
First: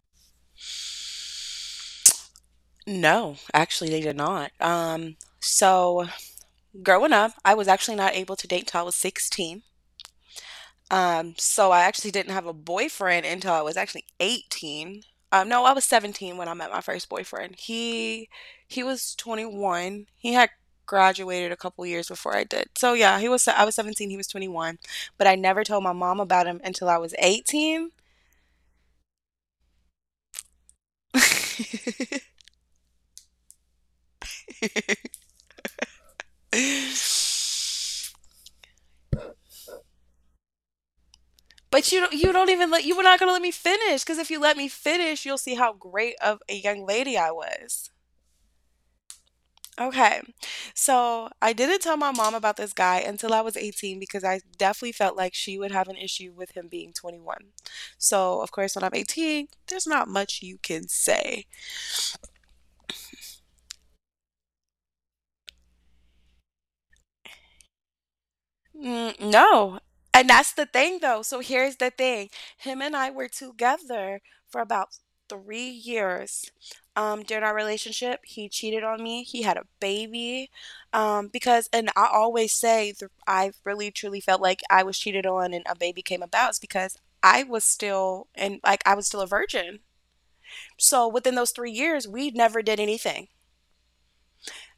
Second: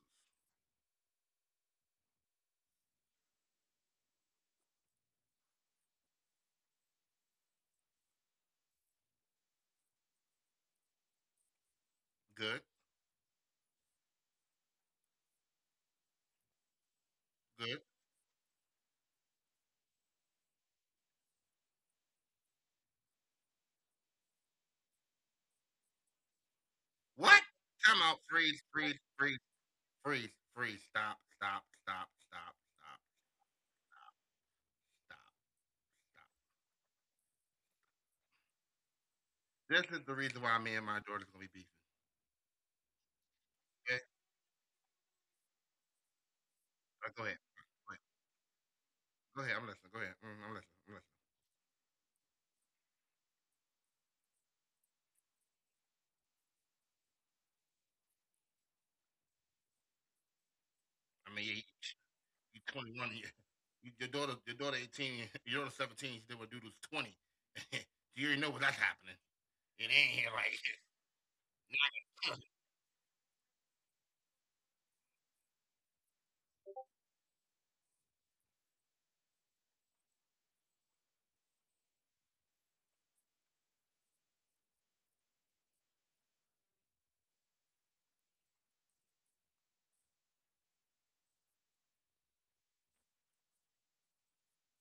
No, actually, they did not. So growing up, I was actually not able to date until I was 16. So I actually didn't have a
Good,
boyfriend until I was actually 18. No, I was 17 when I met my first boyfriend.
good.
He was 21. He had graduated a couple years before I did. So yeah, he was I was 17, he was 21, but I never told my mom about him until I was
What?
18.
Time out. Freeze, freeze, freeze. Freeze, freeze, stop, stop, stop, stop, stop, stop, stop, stop. This is the reason why me and my Jordan's gonna be beefing.
But you don't even let you were not gonna let me
Okay?
finish, because if you let me finish, you'll see how great of a young lady
Go
I
ahead.
was.
Go ahead. Go ahead. I'm listening. Go ahead.
Okay.
I'm listening. I'm listening.
So I didn't tell my mom about this guy until I was 18 because I definitely felt like she would have an issue with him being 21. So, of course, when I'm 18, there's not much you can
I mean,
say.
yeah, you 21. And your daughter 18. Your daughter 17. She did what dude was 20. You already know what that's happening.
Mm, no.
It ain't
And
here
that's
like
the thing, though. So here's the thing. Him and I were together for about 3 years. During our relationship, he cheated on me. He had a baby. And I always say, I really truly felt like I was cheated on and a baby came about is because I was still a virgin. So within those 3 years, we never did anything.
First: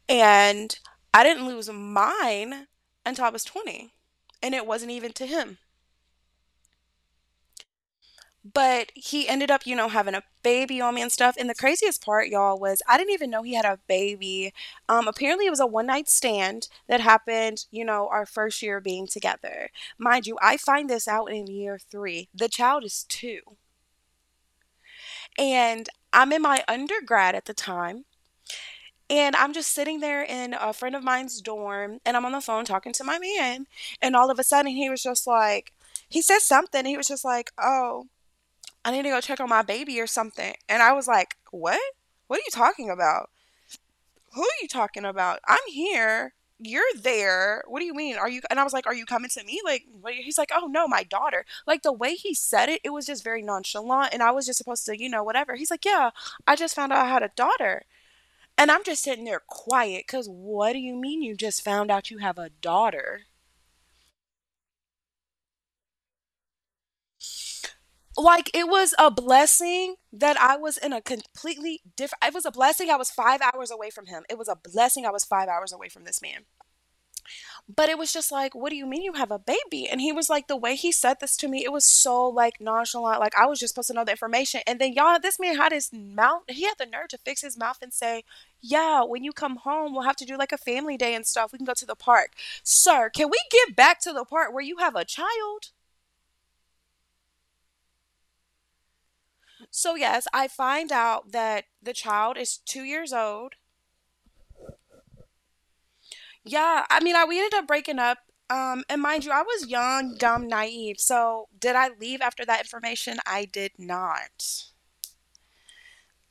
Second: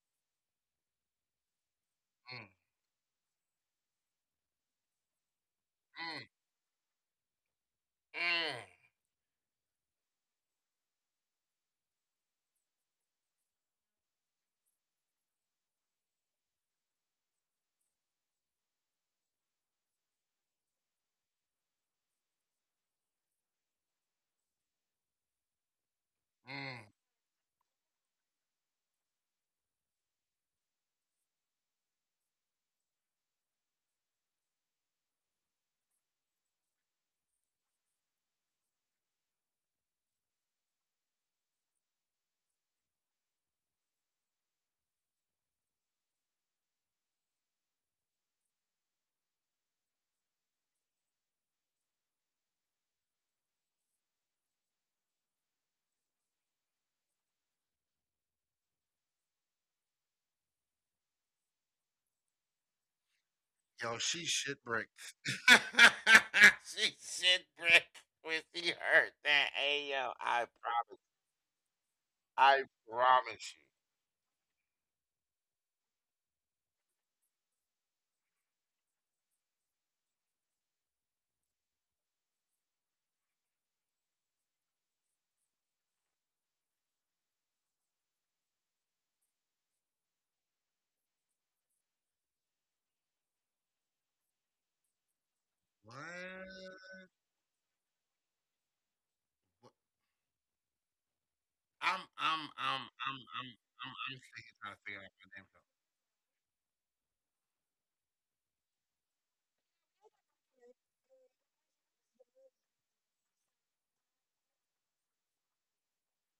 And I didn't lose
Mm.
mine until I was 20. And it wasn't even to him.
Mm. Mm.
But he ended up, you know, having a baby on me and stuff. And the craziest part, y'all, was I didn't even know he had a baby. Apparently, it was a one night stand that happened, you know, our first year being together. Mind you, I find this out in year three. The child is two. And I'm in my
Mm.
undergrad at the time. And I'm just sitting there in a friend of mine's dorm, and I'm on the phone talking to my man. And all of a sudden, he said something. And he was just like, "Oh, I need to go check on my baby" or something. And I was like, "What? What are you talking about? Who are you talking about? I'm here. You're there. What do you mean? Are you?" And I was like, "Are you coming to me? Like, what?" He's like, "Oh no, my daughter." Like, the way he said it, it was just very nonchalant. And I was just supposed to, you know, whatever. He's like, "Yeah, I just found out I had a daughter." And I'm just sitting there quiet because what do you mean you just found out you have a daughter?
Yo, she's shit brick. She shit brick when
Like it
she
was a
heard that. Hey
blessing
yo,
that
I
I was in a
promise.
completely different It was a
I
blessing I was 5
promise you.
hours away from him. It was a blessing I was 5 hours away from this man. But it was just like, "What do you mean you have a baby?" And he was like the way he said this to me, it was so like nonchalant. Like I was just supposed to know the information. And then y'all, this man had his mouth, he had the nerve to fix his mouth and say, "Yeah, when you come home, we'll have to do like a family day and stuff. We can go to the park." Sir, can we get back to the part where you have a child?
What? What-
So, yes, I find out that the
I'm
child
I'm
is
I'm
two
I'm
years
I'm
old.
I'm thinking trying to figure out my name, though.
Yeah, I mean, I we ended up breaking up. And mind you, I was young, dumb, naive. So, did I leave after that information? I did not.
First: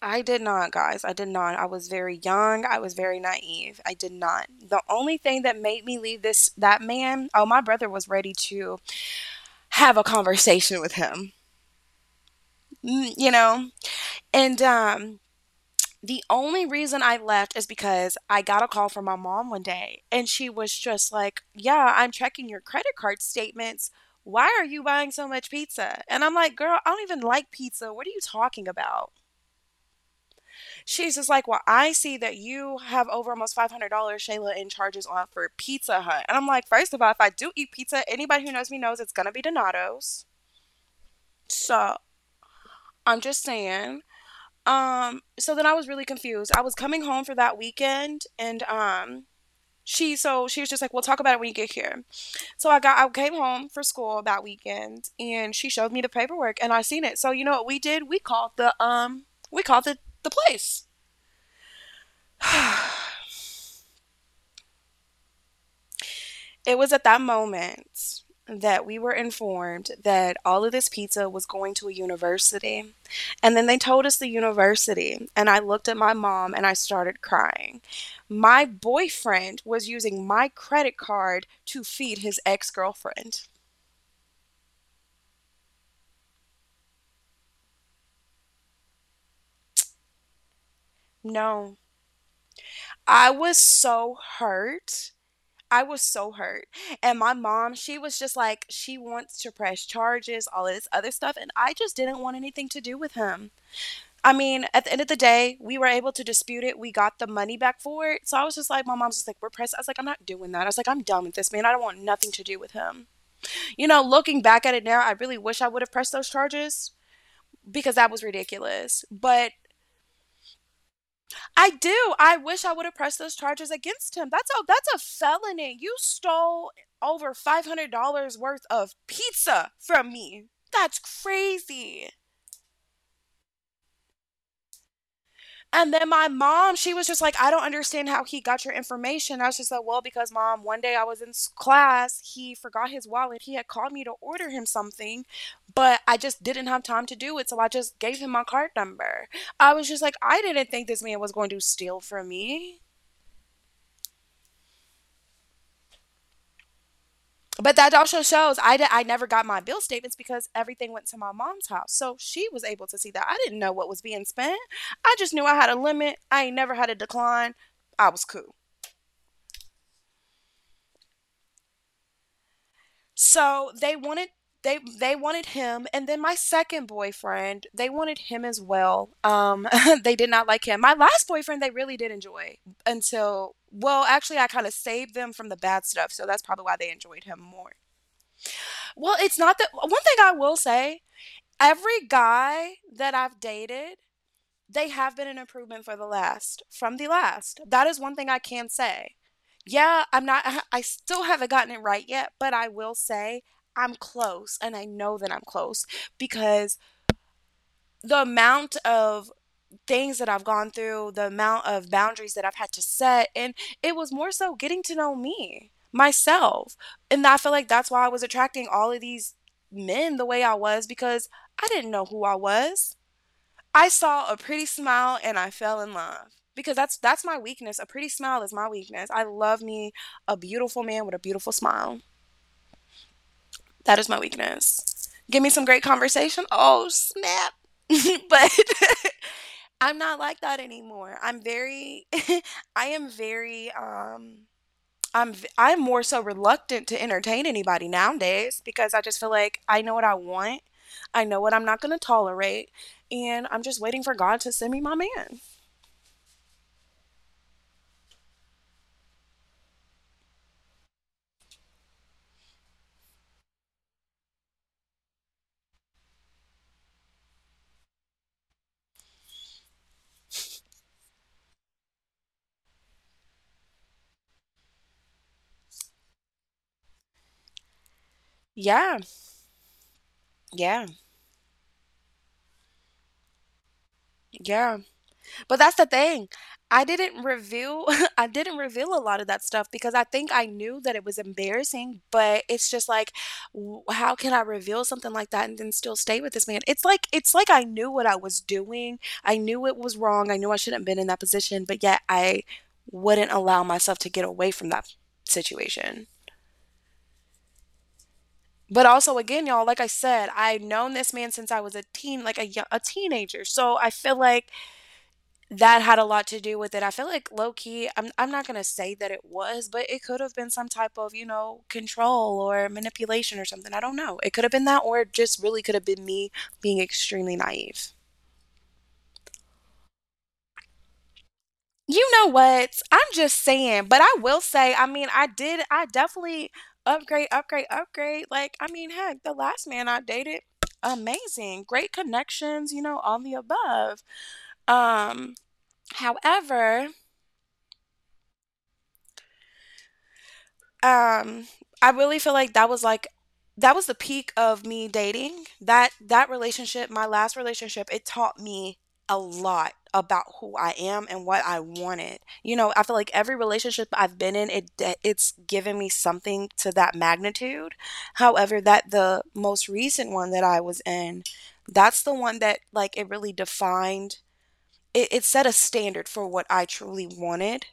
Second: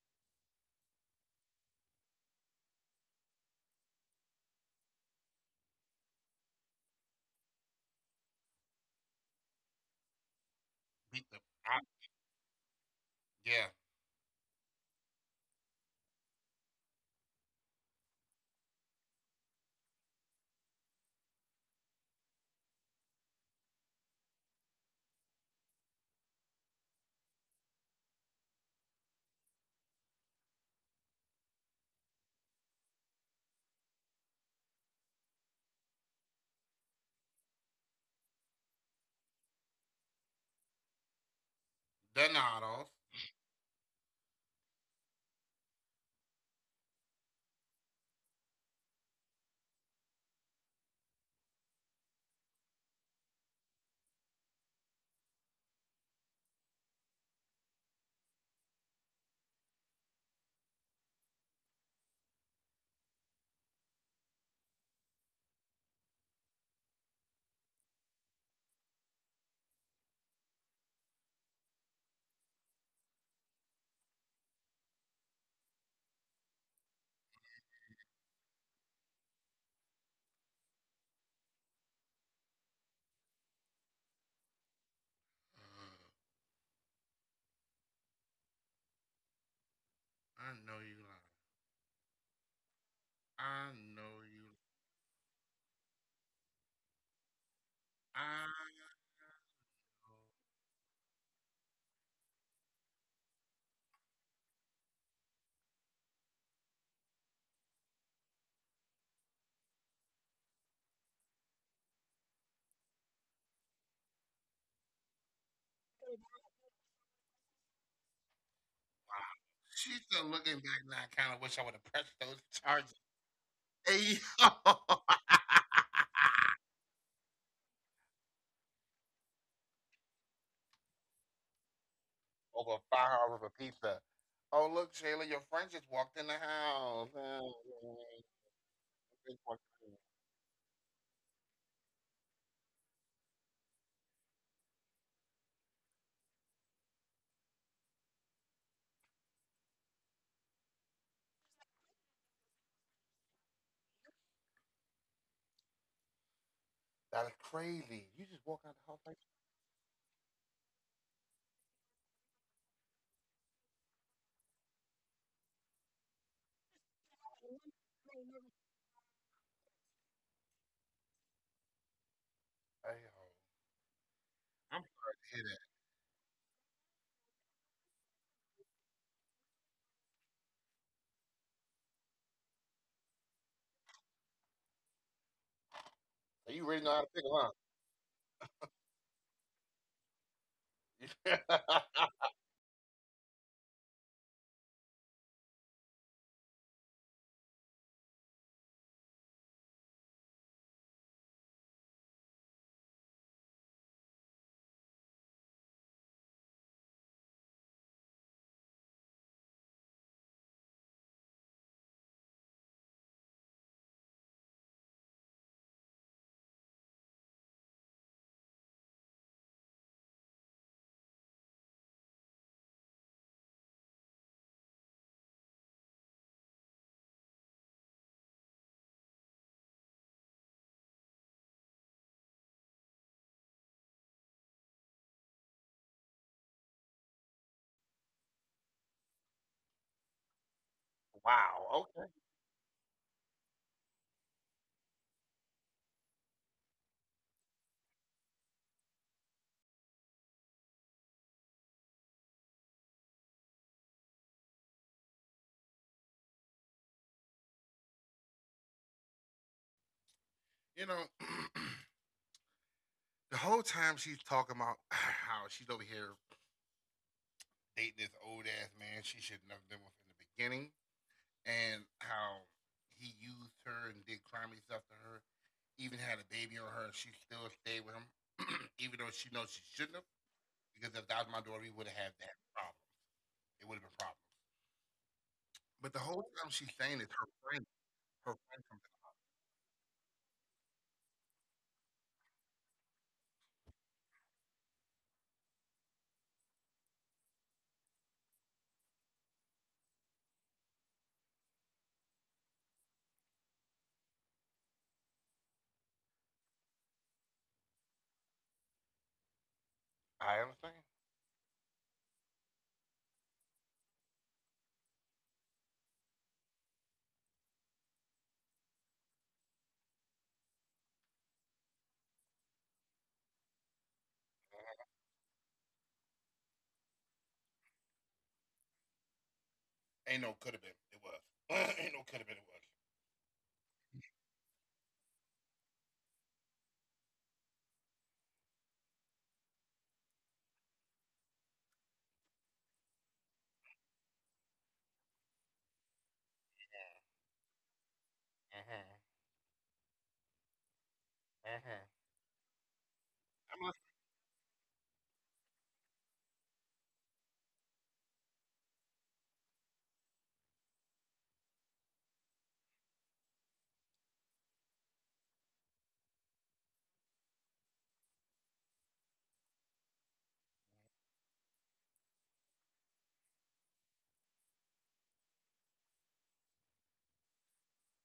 I did not, guys. I did not. I was very young. I was very naive. I did not. The only thing that made me leave this that man, oh, my brother was ready to have a conversation with
Beat
him.
the. I,
Mm, you
yeah.
know? And the only reason I left is because I got a call from my mom one day and she was just like, "Yeah, I'm checking your credit card statements. Why are you buying so much pizza?" And I'm like, "Girl, I don't even like pizza. What are you talking about?" She's just like, "Well, I see that you have over almost $500, Shayla, in charges on for Pizza Hut." And I'm like, "First of all, if I do eat pizza, anybody who knows me knows it's going to be Donato's." So
Donados.
I'm just saying. So then I was really confused. I was coming home for that weekend, and she so she was just like, "We'll talk about it when you get here." So I got I came home for school that weekend, and she showed me the paperwork, and I seen it. So you know what we did? We called the we called the place. It was at that moment that we were informed that all of this pizza was going to a university. And then they told us the university, and I looked at my mom and I started crying. My boyfriend was using my credit card to feed his ex girlfriend.
Uh, I know you lie.
No, I
I
was
know
so
you.
hurt. I was so hurt. And my mom, she was
I
just like,
know.
she wants to press charges, all of this other stuff. And I just didn't want anything to do with him. I mean, at the end of the day, we were able to dispute it. We got the money back for it. So I was just like, my mom's just like, we're pressed. I was like, I'm not doing that. I was like, I'm done with this man. I don't want nothing to do with him. You know, looking back at it now, I really wish I would have pressed those charges because that was
Wow.
ridiculous. But
She's still looking back now. I kind of wish I would have
I
pressed those
do. I wish
charges.
I would have pressed those charges
Hey
against him.
yo.
That's a that's a felony. You stole over $500 worth of pizza from me. That's crazy.
Over $5 a pizza. Oh look, Shayla, your friend just walked
And
in the
then my mom,
house.
she was just
Oh,
like, I don't
yeah,
understand how he got your
they just walked
information. I was
in.
just like, well, because mom, one day I was in class, he forgot his wallet. He had called me to order him something, but I just didn't have time to do it. So I just gave him my card number. I was just like, I didn't think this man was going to steal from me.
That is
But
crazy.
that
You just
also
walk out
shows
the house
I did.
like
I never got my bill statements because everything went to my mom's house. So she was able to see that. I didn't know what was being spent. I just knew I had a limit. I ain't never had a decline. I was cool.
hey,
So they wanted
I'm
they
sorry to
they
hear that.
wanted him, and then my second boyfriend, they wanted him as well. They did not like him. My last boyfriend they really did enjoy until, well, actually I kind of saved them from the bad stuff. So
You
that's
really
probably
know how
why
to
they
pick
enjoyed him more. Well, it's not that. One thing I will say:
'em up.
every guy that I've dated, they have been an improvement for the last, from the last. That is one thing I can say. Yeah, I'm not, still haven't gotten it right yet, but I will say I'm close, and I know that I'm close because the amount of things that I've gone through, the amount of boundaries that I've had to set, and it was more so getting to know me, myself. And I feel like that's why I was attracting all of these men the way I was, because I didn't know who I was. I saw a pretty smile and I fell in love because that's my weakness. A pretty smile is my weakness. I love me a beautiful man with a beautiful smile. That is my weakness. Give me some great conversation. Oh, snap. but I'm not like that anymore. I'm
Wow. Okay.
very I am very I'm more so reluctant to entertain anybody nowadays because I just feel like I know what I want. I know what I'm not going to tolerate, and I'm just waiting for God to send me my man.
You know, the whole time she's talking about how she's over here dating this old ass man she should never been with in the beginning, and how he used her and did crimey stuff to her. Even had a baby on her, she still stayed with him, even though
Yeah,
she knows she shouldn't have. Because if
yeah,
that was my daughter, we would have had that problem. It would have been problems.
yeah. But
But the
that's the
whole time
thing.
she's saying
I
it's
didn't reveal
her
I
friend from
didn't
the.
reveal a lot of that stuff because I think I knew that it was embarrassing, but it's just like w how can I reveal something like that and then still stay with this man? It's like, it's like I knew what I was doing. I knew it was wrong. I knew I shouldn't have been in that position, but yet I wouldn't allow myself to get away from that situation. But also, again, y'all, like I
I
said,
understand.
I've known this man since I was a teen, like a teenager. So I feel like that had a lot to do with it. I feel like low key, I'm not gonna say that it was, but it could have been some type of, you know, control or manipulation or something. I don't know. It could have
Mhm.
been that, or it just really could have been me being extremely naive.
Ain't no could have been. It was. Ain't no could have been.
You
It
know
was.
what? I'm just saying, but I will say, I mean, I definitely upgrade, upgrade, upgrade. Like, I mean, heck, the last man I dated, amazing. Great connections, you know, all the above. Um, however,
Mm-hmm.
um
Mm-hmm.
I really feel like
I'm like,
that was the peak of me dating, that relationship. My last relationship, it taught me a lot about who I am and what I wanted. You know, I feel like every relationship I've been in, it it's given me something to that magnitude. However, that the most recent one that I was in, that's the one that, like, it really defined it. It set a standard for what I truly wanted,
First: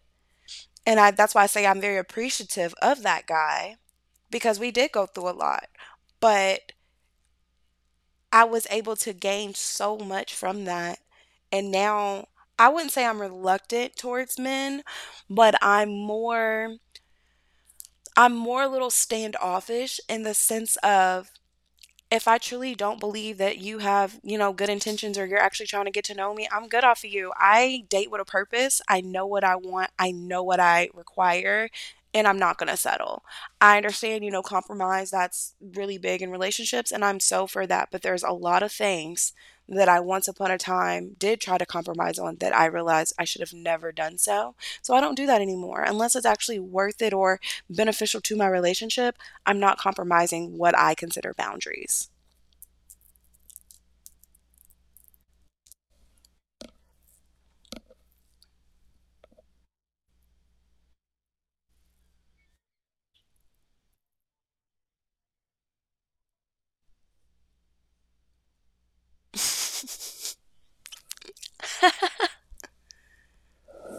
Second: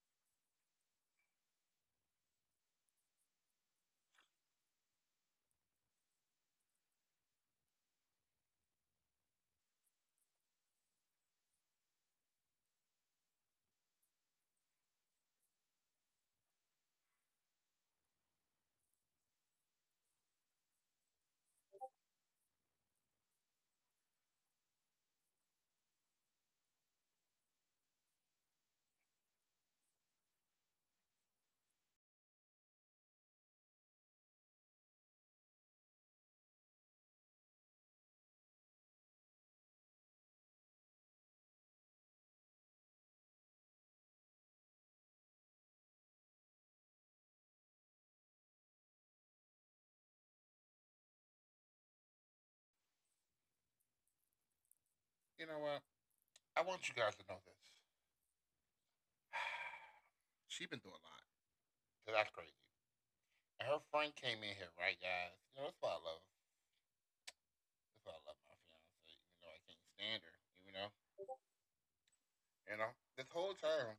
and I, that's why I say I'm very appreciative of that guy because we did go through a lot. But I was able to gain so much from that. And now I wouldn't say I'm reluctant towards men, but I'm more, I'm more a little standoffish in the sense of if I truly don't believe that you have, you know, good intentions, or you're actually trying to get to know me, I'm good off of you. I date with a purpose. I know what I want. I know what I require, and I'm not going to settle. I understand, you know, compromise, that's really big in relationships, and I'm so for that, but there's a lot of things that I once upon a time did try to compromise on that I realized I should have never done so. So I don't do that anymore unless it's actually worth it or beneficial to my relationship. I'm not compromising what I consider boundaries.
you know what? I want you guys to know this. She been through a lot. 'Cause that's crazy. And her friend came in here, right, guys? You know, that's why I love. That's why I love my fiance. Even though I can't stand her, you know. You know, this whole time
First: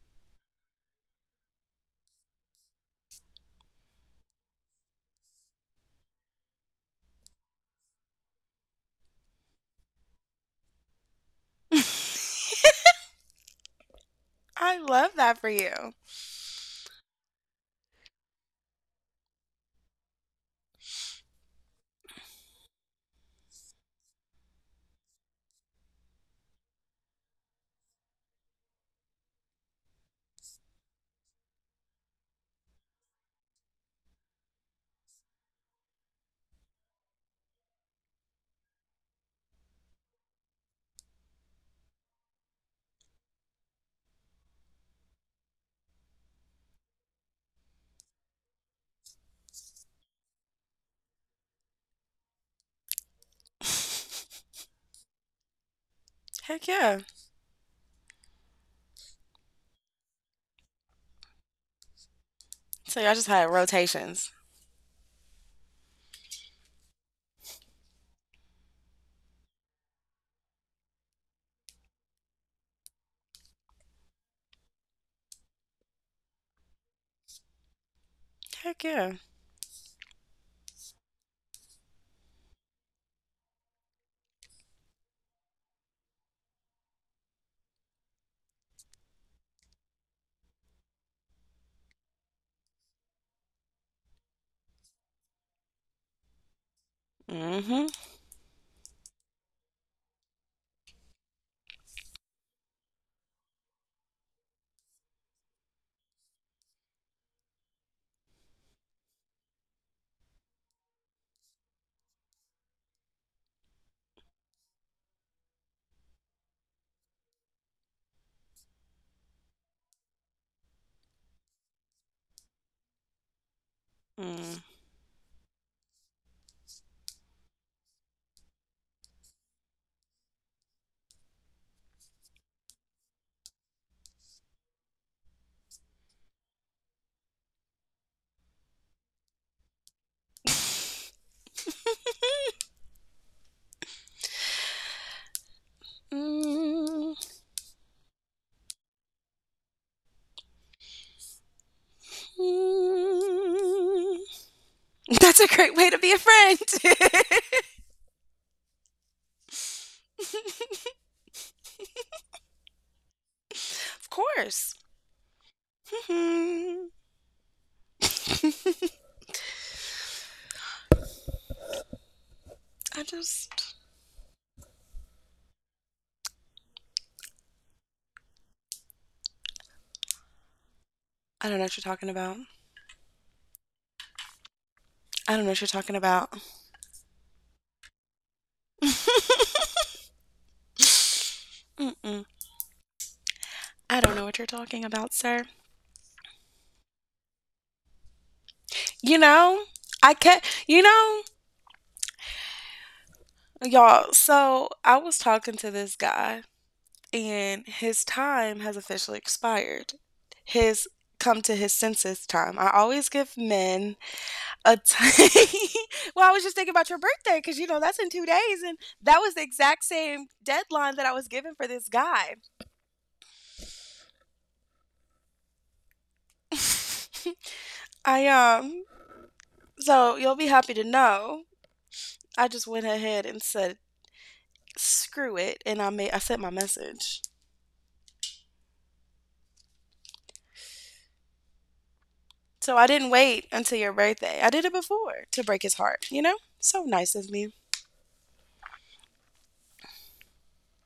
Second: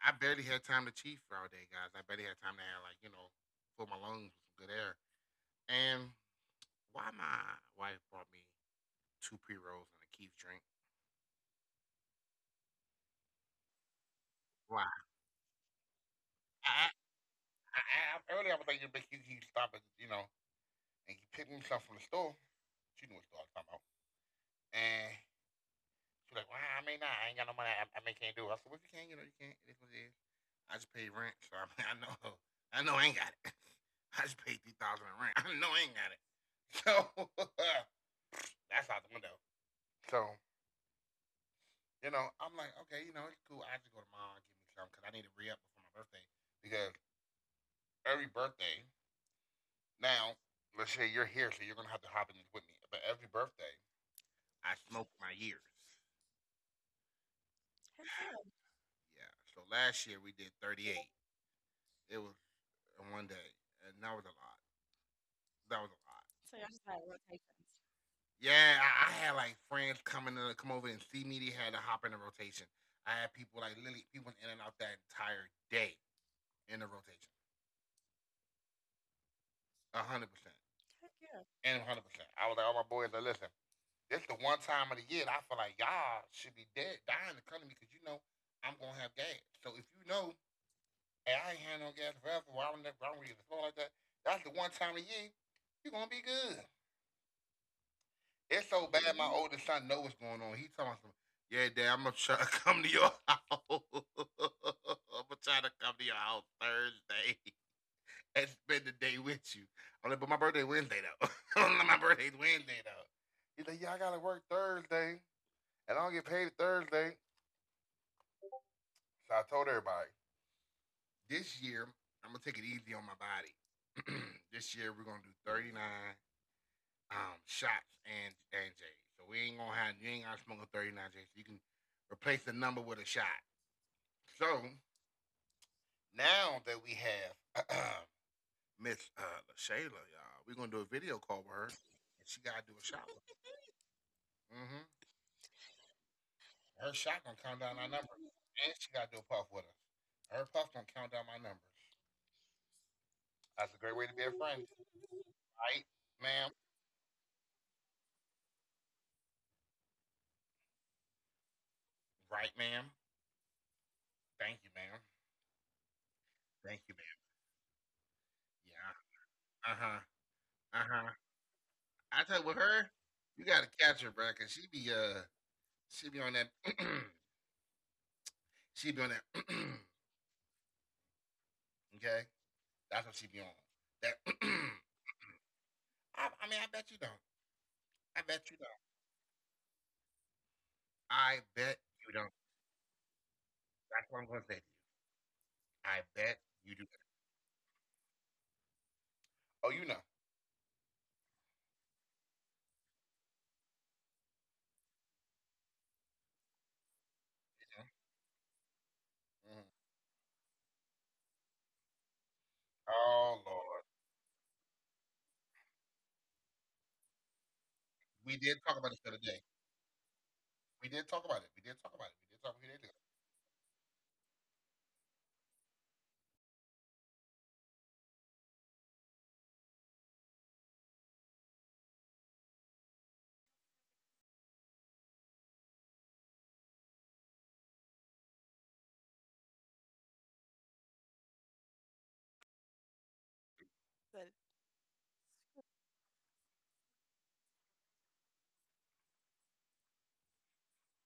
I barely had time to chief for all day, guys. I barely had time to have like fill my lungs with some good air. And why my wife brought me two pre rolls and a Keith drink?
I
Why?
love that for you.
I, I, I earlier I was like, you stop at and you pick me something from the store. She knew what store I was talking about. And she was like, well, I may not. I ain't got no money. I may can't do it. I said, well, if you can't, you can't. It is what it is. I just paid rent, so I mean, I know, I know, I ain't got it. I just paid 3,000 in rent. I know I ain't got it. So that's out the window. So, I'm like, okay, it's cool. I just go to mom, give me some, because I need to re up before my birthday. Because every birthday, now, let's say you're here, so you're going to have to hop in with me. But every birthday, I smoke my years.
Heck yeah.
Hello. Yeah. So last year we did 38. It
So
was
y'all just had
in one day,
rotations.
and that was a lot. That was a lot. Yeah, I had like friends coming to come over and see me. They had to hop in a rotation. I had people like literally people in and out that entire day in the rotation.
Heck yeah.
100%. And 100%. I was like, all my boys, like, listen, this the one time of the year that I feel like y'all should be dead, dying to come to me because you know I'm going to have gas. So if you know, hey, I ain't had no gas forever, I don't, never, I don't really get a flow like that, that's the one time of the year you're going to be good.
Mm-hmm.
It's so bad my oldest son know what's going on. He telling some, yeah, dad, I'm going to try to come to your house. I'm going to try to come to your house Thursday. And spend the day with you. I'm like, but my birthday Wednesday though. My birthday's Wednesday though. He's like, yeah, I gotta work Thursday, and I don't get paid Thursday. So I told everybody this year I'm gonna take it easy on my body.
Mm.
This year we're gonna do 39 shots and J's. So we ain't gonna have you ain't gonna smoke a 39 J. So you can replace the number with a shot. So now that we have Miss Shayla, y'all, we're gonna do a video call with her, and she gotta do a shot. With her. Her shot gonna count down our numbers, and she gotta do a puff with us. Her puff gonna count down my numbers. That's a great way to be a
Mm-hmm.
friend,
That's a
right,
great way to be a
ma'am?
friend.
Right, ma'am.
Of
Thank you,
course.
ma'am. Thank you,
Hmm.
ma'am.
I
Yeah. Uh huh. Uh huh. I tell you, with her, you gotta
just,
catch her, bro, cause she be on that, she be on that.
I don't know what you're
Okay,
talking about.
that's what she be on. That.
I don't know what you're talking
I
about.
mean, I bet you don't. I bet you don't. I bet you don't.
Mm-mm.
That's
I
what I'm
don't
gonna
know
say
what
to
you're
you.
talking about, sir.
I bet you do.
You
Oh,
know,
you know.
I can not, you know, y'all, so I was talking to this guy, and his time has officially
Mhm.
expired. His come to his senses time. I always
Oh
give
Lord,
men a time. Well, I was just thinking about your birthday because, you know, that's in
we
two
did talk
days.
about
And
it the other
that
day.
was the exact same
We did
deadline that
talk
I
about
was
it. We
given
did
for
talk about
this
it. We did talk
guy.
about it.
I, so you'll be happy to know. I just went ahead and said, screw it. And I sent my message. So I didn't wait until your birthday. I did it before to break his heart, you know? So nice of me.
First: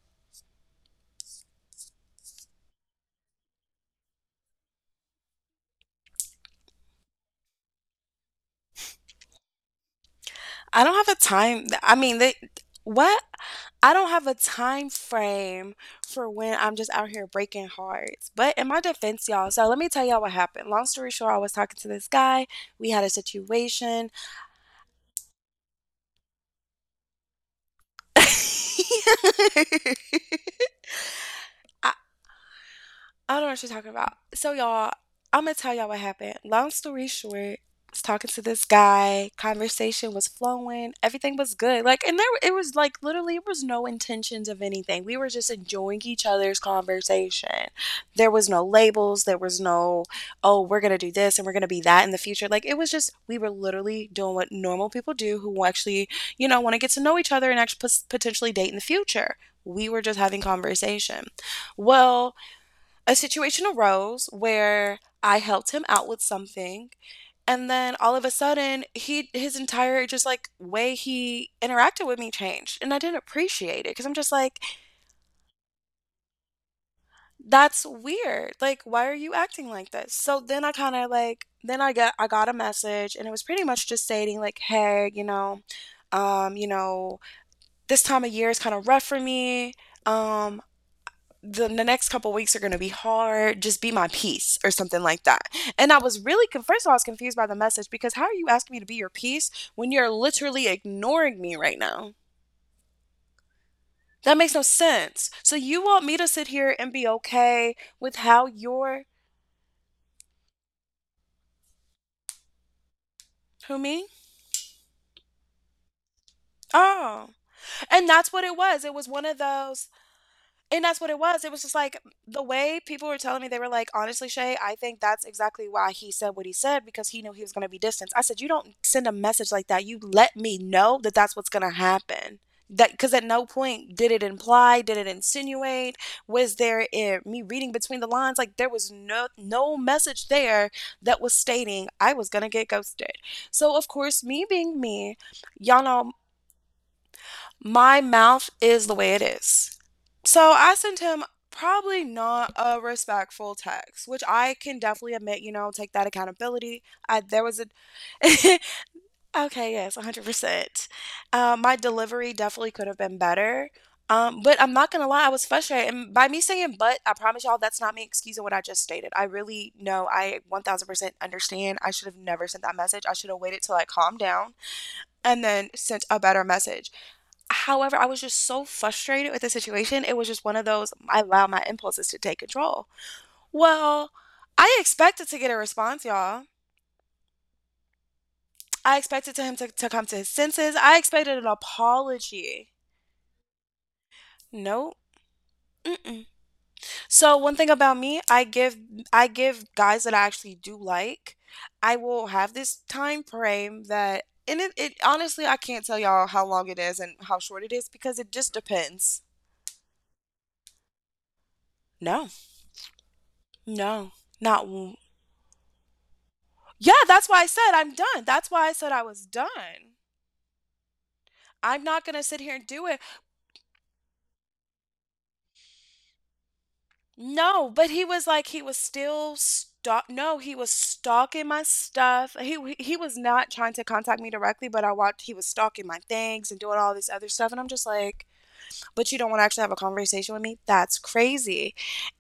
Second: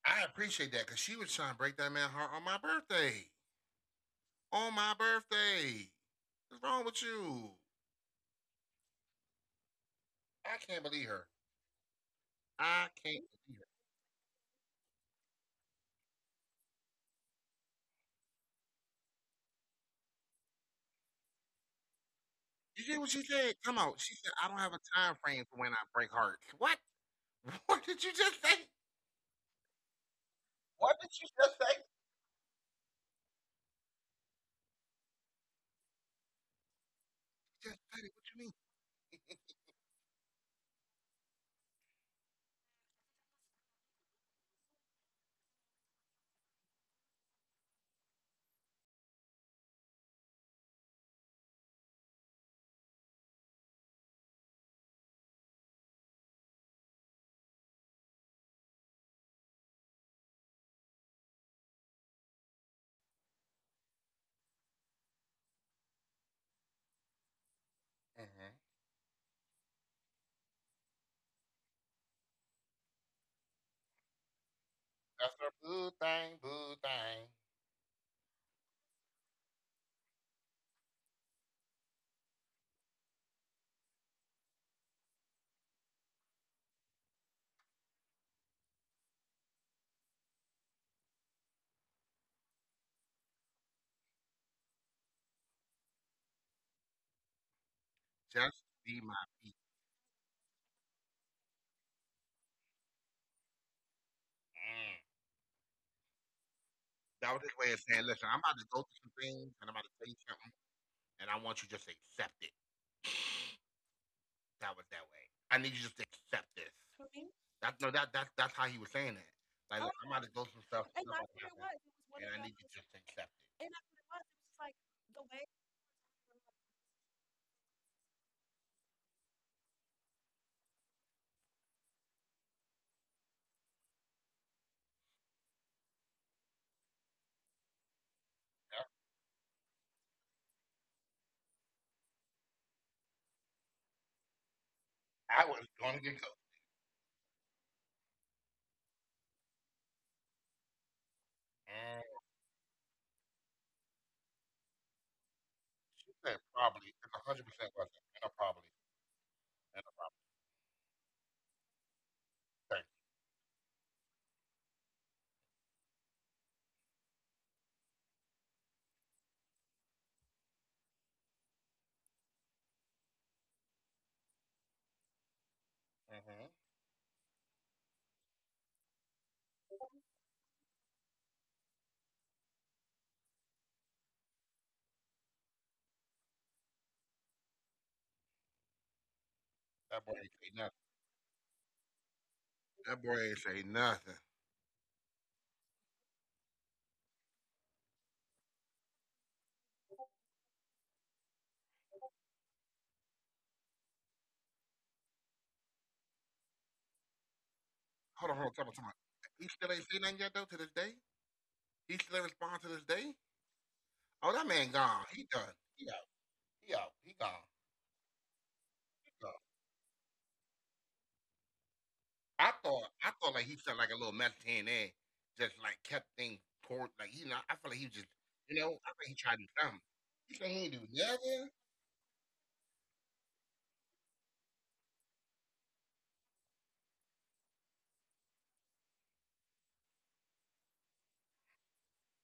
I appreciate that because she was trying to break that man heart on my birthday. On my birthday, what's wrong with you? I can't
I don't
believe
have a
her.
time, I mean, they
I
what?
can't believe her.
I don't have a time frame for when I'm just out here breaking hearts. But in my defense, y'all, so let me tell y'all what happened. Long story short, I was talking to this guy.
You
We
see
had a
what she said? Come on,
situation.
she said I don't have a time frame for when I break hearts. What? What did you just say?
I
What did you just say?
I don't know what you're talking about. So y'all, I'm gonna tell y'all what happened. Long story short,
You just
I was
said it. What
talking
you
to
mean?
this guy. Conversation was flowing. Everything was good. Like, and there it was, like, literally it was no intentions of anything. We were just enjoying each other's conversation. There was no labels. There was no, oh, we're gonna do this and we're gonna be that in the future. Like, it was just we were literally doing what normal people do who actually, you know, want to get to know each other and actually potentially date in the future. We were just having conversation. Well, a situation arose where I helped him out with something, and then all of a
hmm
sudden he, his entire, just like, way he interacted with me changed, and I didn't appreciate it 'cuz I'm just like,
That's her boo thing, boo thing.
that's weird. Like, why are you acting like this? So then I kind of like, then I got a message, and it was pretty much just stating, like, hey, you know, this time of year is kind of rough for me. Um, the next couple weeks are going to be hard. Just be my peace or something like that. And I was really, first of all, I was confused by the message because how are you
Just
asking me to be
be
your
my
peace
peace.
when you're literally ignoring me right now? That makes no
Mm.
sense. So you want me to sit here and be
That was his way
okay
of saying,
with
listen, I'm
how
about to go through
you're,
some things and I'm about to tell you something, and I want you just to accept it.
who me?
That was that way. I need you just to accept this.
Oh,
That no,
and
that that
that's what
that's
it
how he
was.
was
It was
saying
one
it.
of
Like,
those,
look, I'm, about to go through
and
some stuff,
that's
stuff
what it
like
was. It was just like
that, and I
the
need you
way
just to
people were
accept
telling me, they
it.
were like, honestly, Shay, I think that's exactly why he said what he said because he knew he was going to be distanced. I said, you don't send a message like that. You let me know that that's what's going to happen. That because at no point did it imply, did it insinuate, was there, eh, me reading between the lines? Like, there
That-
was no message there that was stating I was gonna get ghosted. So of course, me being me,
I was
y'all
going to
know
get go.
my mouth is the way it is. So I sent him
Mm,
probably not a respectful text, which I can definitely admit, you know, take that
she said
accountability.
probably. It's
I,
one
there
hundred
was a,
percent was not. And probably.
Okay,
And
yes,
probably.
100%. My delivery definitely
Thank
could
you.
have been better. But I'm not gonna lie, I was frustrated. And by me saying but, I promise y'all that's not me excusing what I just stated. I really know I 1000% understand. I should have never sent that message. I should have waited till I calmed down and then sent a better
Mm-hmm.
message. However, I was just so frustrated with the situation. It was just one of those I allow my impulses to take control. Well, I expected to get a response, y'all. I expected to him to
That
come
boy
to his
ain't say
senses.
nothing.
I expected an apology.
That boy ain't say nothing.
Nope. Mm-mm. So one thing about me, I give guys that I actually do like. I will have this time frame that, and it honestly, I can't tell y'all how long it is and how short it is because it
Hold on, hold
just
on, tell me, tell me.
depends.
He still ain't say nothing yet though to this day. He still ain't
No,
respond to this day.
no,
Oh, that
not
man
w-
gone. He done. He out. He out.
yeah,
He
that's
gone.
why I said I'm done. That's why I said I
He
was
gone.
done. I'm not going to sit
I
here and
thought.
do it.
I thought like he sent like a little message here there, just like kept things toward like. I feel
No,
like he
but
just
he was like
you
he
know.
was
I think he tried
still
to do something.
stalk
He
no,
said
he
he ain't
was
do nothing.
stalking my stuff. He was not trying to contact me directly, but I watched he was stalking my things and doing all this other stuff and I'm just like, "But you don't want to actually have a conversation with me? That's crazy."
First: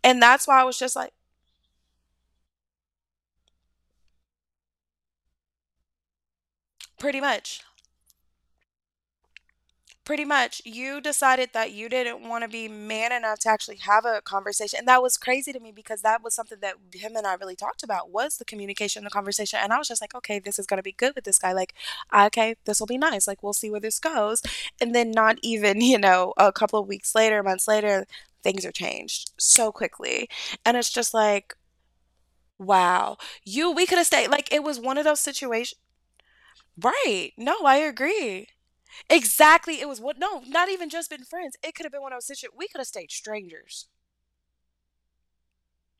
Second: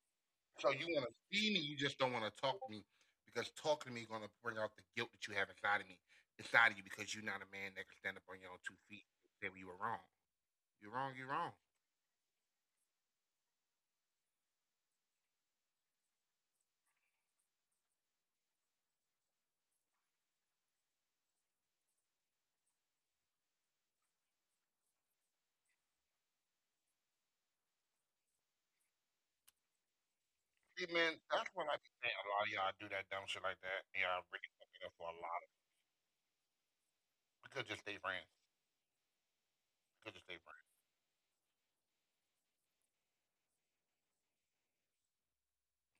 And that's why I
So
was
you
just
want to
like
see me? You just don't want to talk to me because talking to me going to bring out the guilt that you have inside of me, inside of you because
pretty
you're not a
much.
man that can stand up on your own two feet and say well, you were wrong.
Pretty much,
You're
you
wrong. You're
decided
wrong.
that you didn't wanna be man enough to actually have a conversation, and that was crazy to me because that was something that him and I really talked about was the communication, the conversation, and I was just like, "Okay, this is gonna be good with this guy, like, okay, this will be nice, like, we'll see where this goes," and then not even, you know, a couple of weeks later, months later, things are changed so quickly, and
See,
it's just
man, that's
like,
what I be saying. A lot of y'all do that
"Wow,
dumb shit like
you
that.
we
And
coulda
y'all
stayed,"
really
like, it
fuck
was
it up
one of
for a
those
lot of.
situations. Right,
We
no,
could
I
just stay friends.
agree.
We
Exactly. It was
could
what?
just stay
No, not
friends.
even just been friends. It could have been when I was situated. We could have stayed strangers.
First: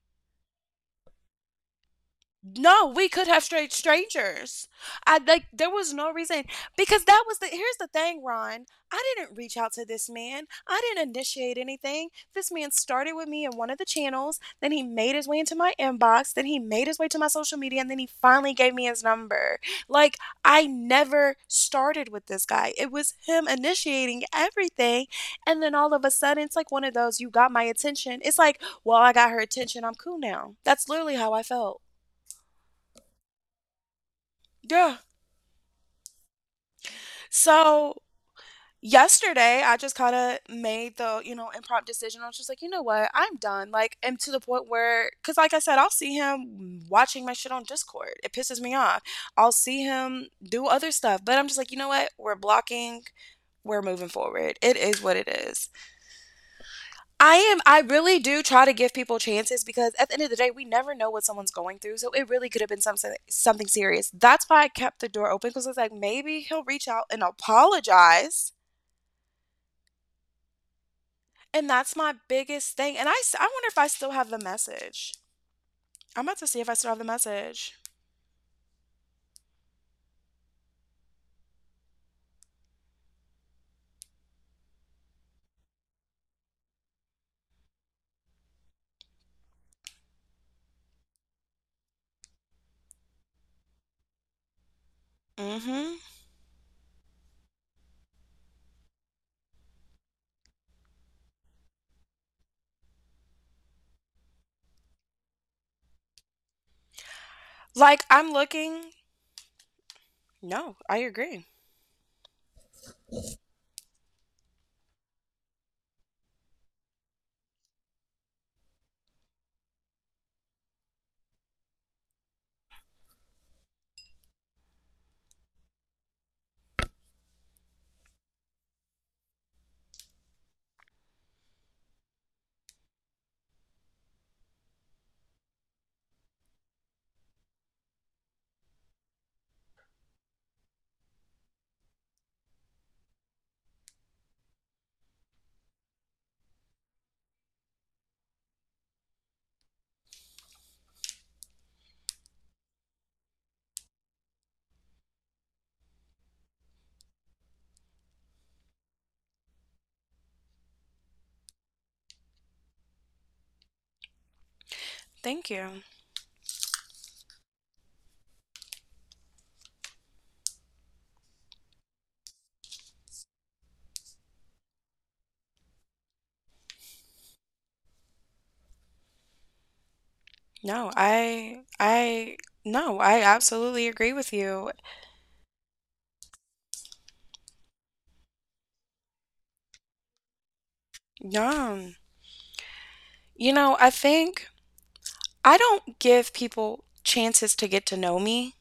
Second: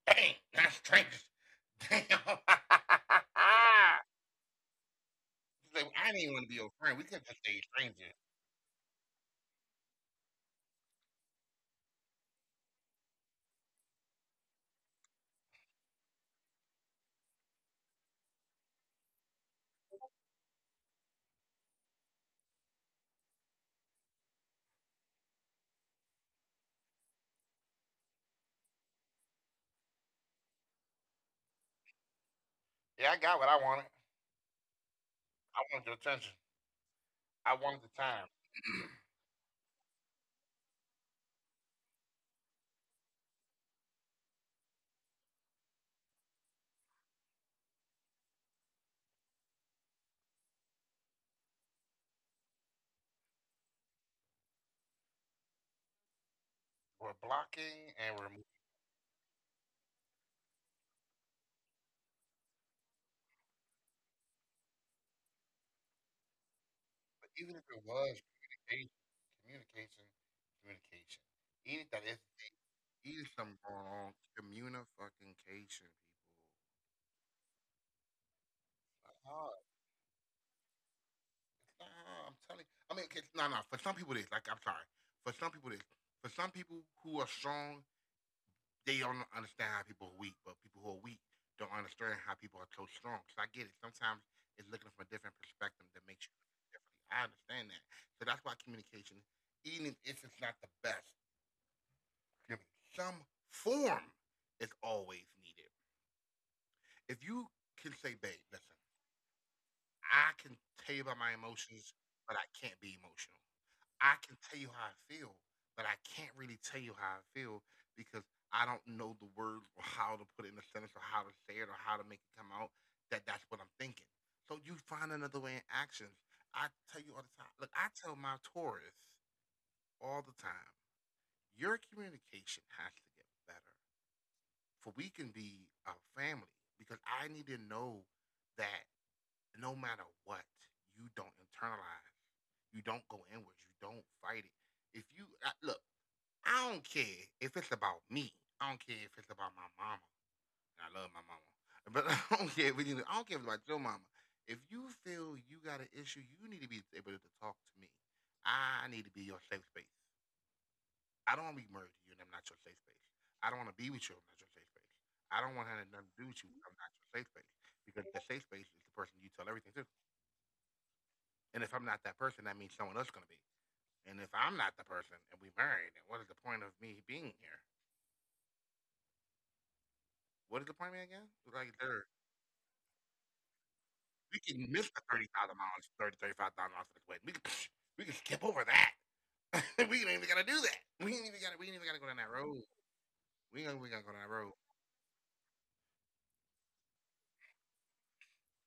Dang, that's strangers. Damn.
No, we could have straight strangers. I like There
She's like,
was
I
no
didn't even want
reason
to be your friend. We
because
could
that
just
was the
stay
here's the
strangers.
thing, Ron. I didn't reach out to this man. I didn't initiate anything. This man started with me in one of the channels, then he made his way into my inbox, then he made his way to my social media, and then he finally gave me his number. Like, I never started with this guy. It was him initiating everything, and then all of a sudden it's like one of those you got my attention. It's like, well, I got her attention. I'm cool now. That's literally how I felt.
Yeah, I got what I wanted.
Yeah.
I wanted your attention. I wanted the
So
time.
yesterday, I just kind of made the, you know, impromptu decision. I was just like, you know what? I'm done. Like, and to the point where, because like I said, I'll see him watching my shit on Discord. It pisses me off. I'll see him do other stuff, but I'm just like, you know what? We're blocking. We're moving forward. It is what it is.
We're
I am, I
blocking and
really
we're
do
moving.
try to give people chances because at the end of the day, we never know what someone's going through. So it really could have been something, something serious. That's why I kept the door open because I was like, maybe he'll reach out and
But even if it was
apologize.
communication, communication, communication.
And
Even if
that's
that
my
is
biggest thing, and
even
I
some
wonder if
going
I
on,
still have the message.
communication, people.
I'm about to see if I still have the message.
Uh-huh. Nah, I'm telling. I mean, okay, no, no. For some people, it is. Like, I'm sorry. For some people, it is. For some people who are strong, they don't understand how people are weak. But people who are weak don't understand how people are so strong. So I get it. Sometimes it's looking from a different perspective
Mhm.
that makes you differently. I understand that. So that's why communication, even if it's not the best, some form is always needed. If you can
Like,
say,
I'm
babe, listen,
looking.
I can
No,
tell you
I
about my
agree.
emotions, but I can't be emotional. I can tell you how I feel, but I can't really tell you how I feel because I don't know the words or how to put it in a sentence or how to say it or how to make it come out that's what I'm thinking. So you find another way in actions. I tell you all the time. Look, I tell my tourists all the time, your communication has to get better. For we can be a family because I need to know that no matter what, you don't internalize. You don't go inwards. You don't fight it. If you I- Look, I don't care if it's about me. I don't care if it's about my mama. And I love my mama. But I don't care if it's about your mama. If you feel you got an issue, you need to be able to talk to me. I need to be your safe space. I don't want to be married to you and I'm not your safe space. I don't want to be with you and I'm not your safe space. I
Thank
don't want to
you.
have nothing to do with you and I'm not your safe space. Because the safe space is the person you tell everything to. And if I'm not that person, that means someone else going to be. And if I'm not the person and we married, then what is the point of me being here? What is the
No,
plan again?
I no, I absolutely agree with
We can
you.
miss the $30,000, thirty five thousand dollars for the wedding. We can we can skip over that. We ain't even gotta do that. We ain't even gotta we ain't even
Yeah.
gotta go down that road.
You
We ain't
know,
we
I
gotta go down that road.
think I don't give people chances to get to know me.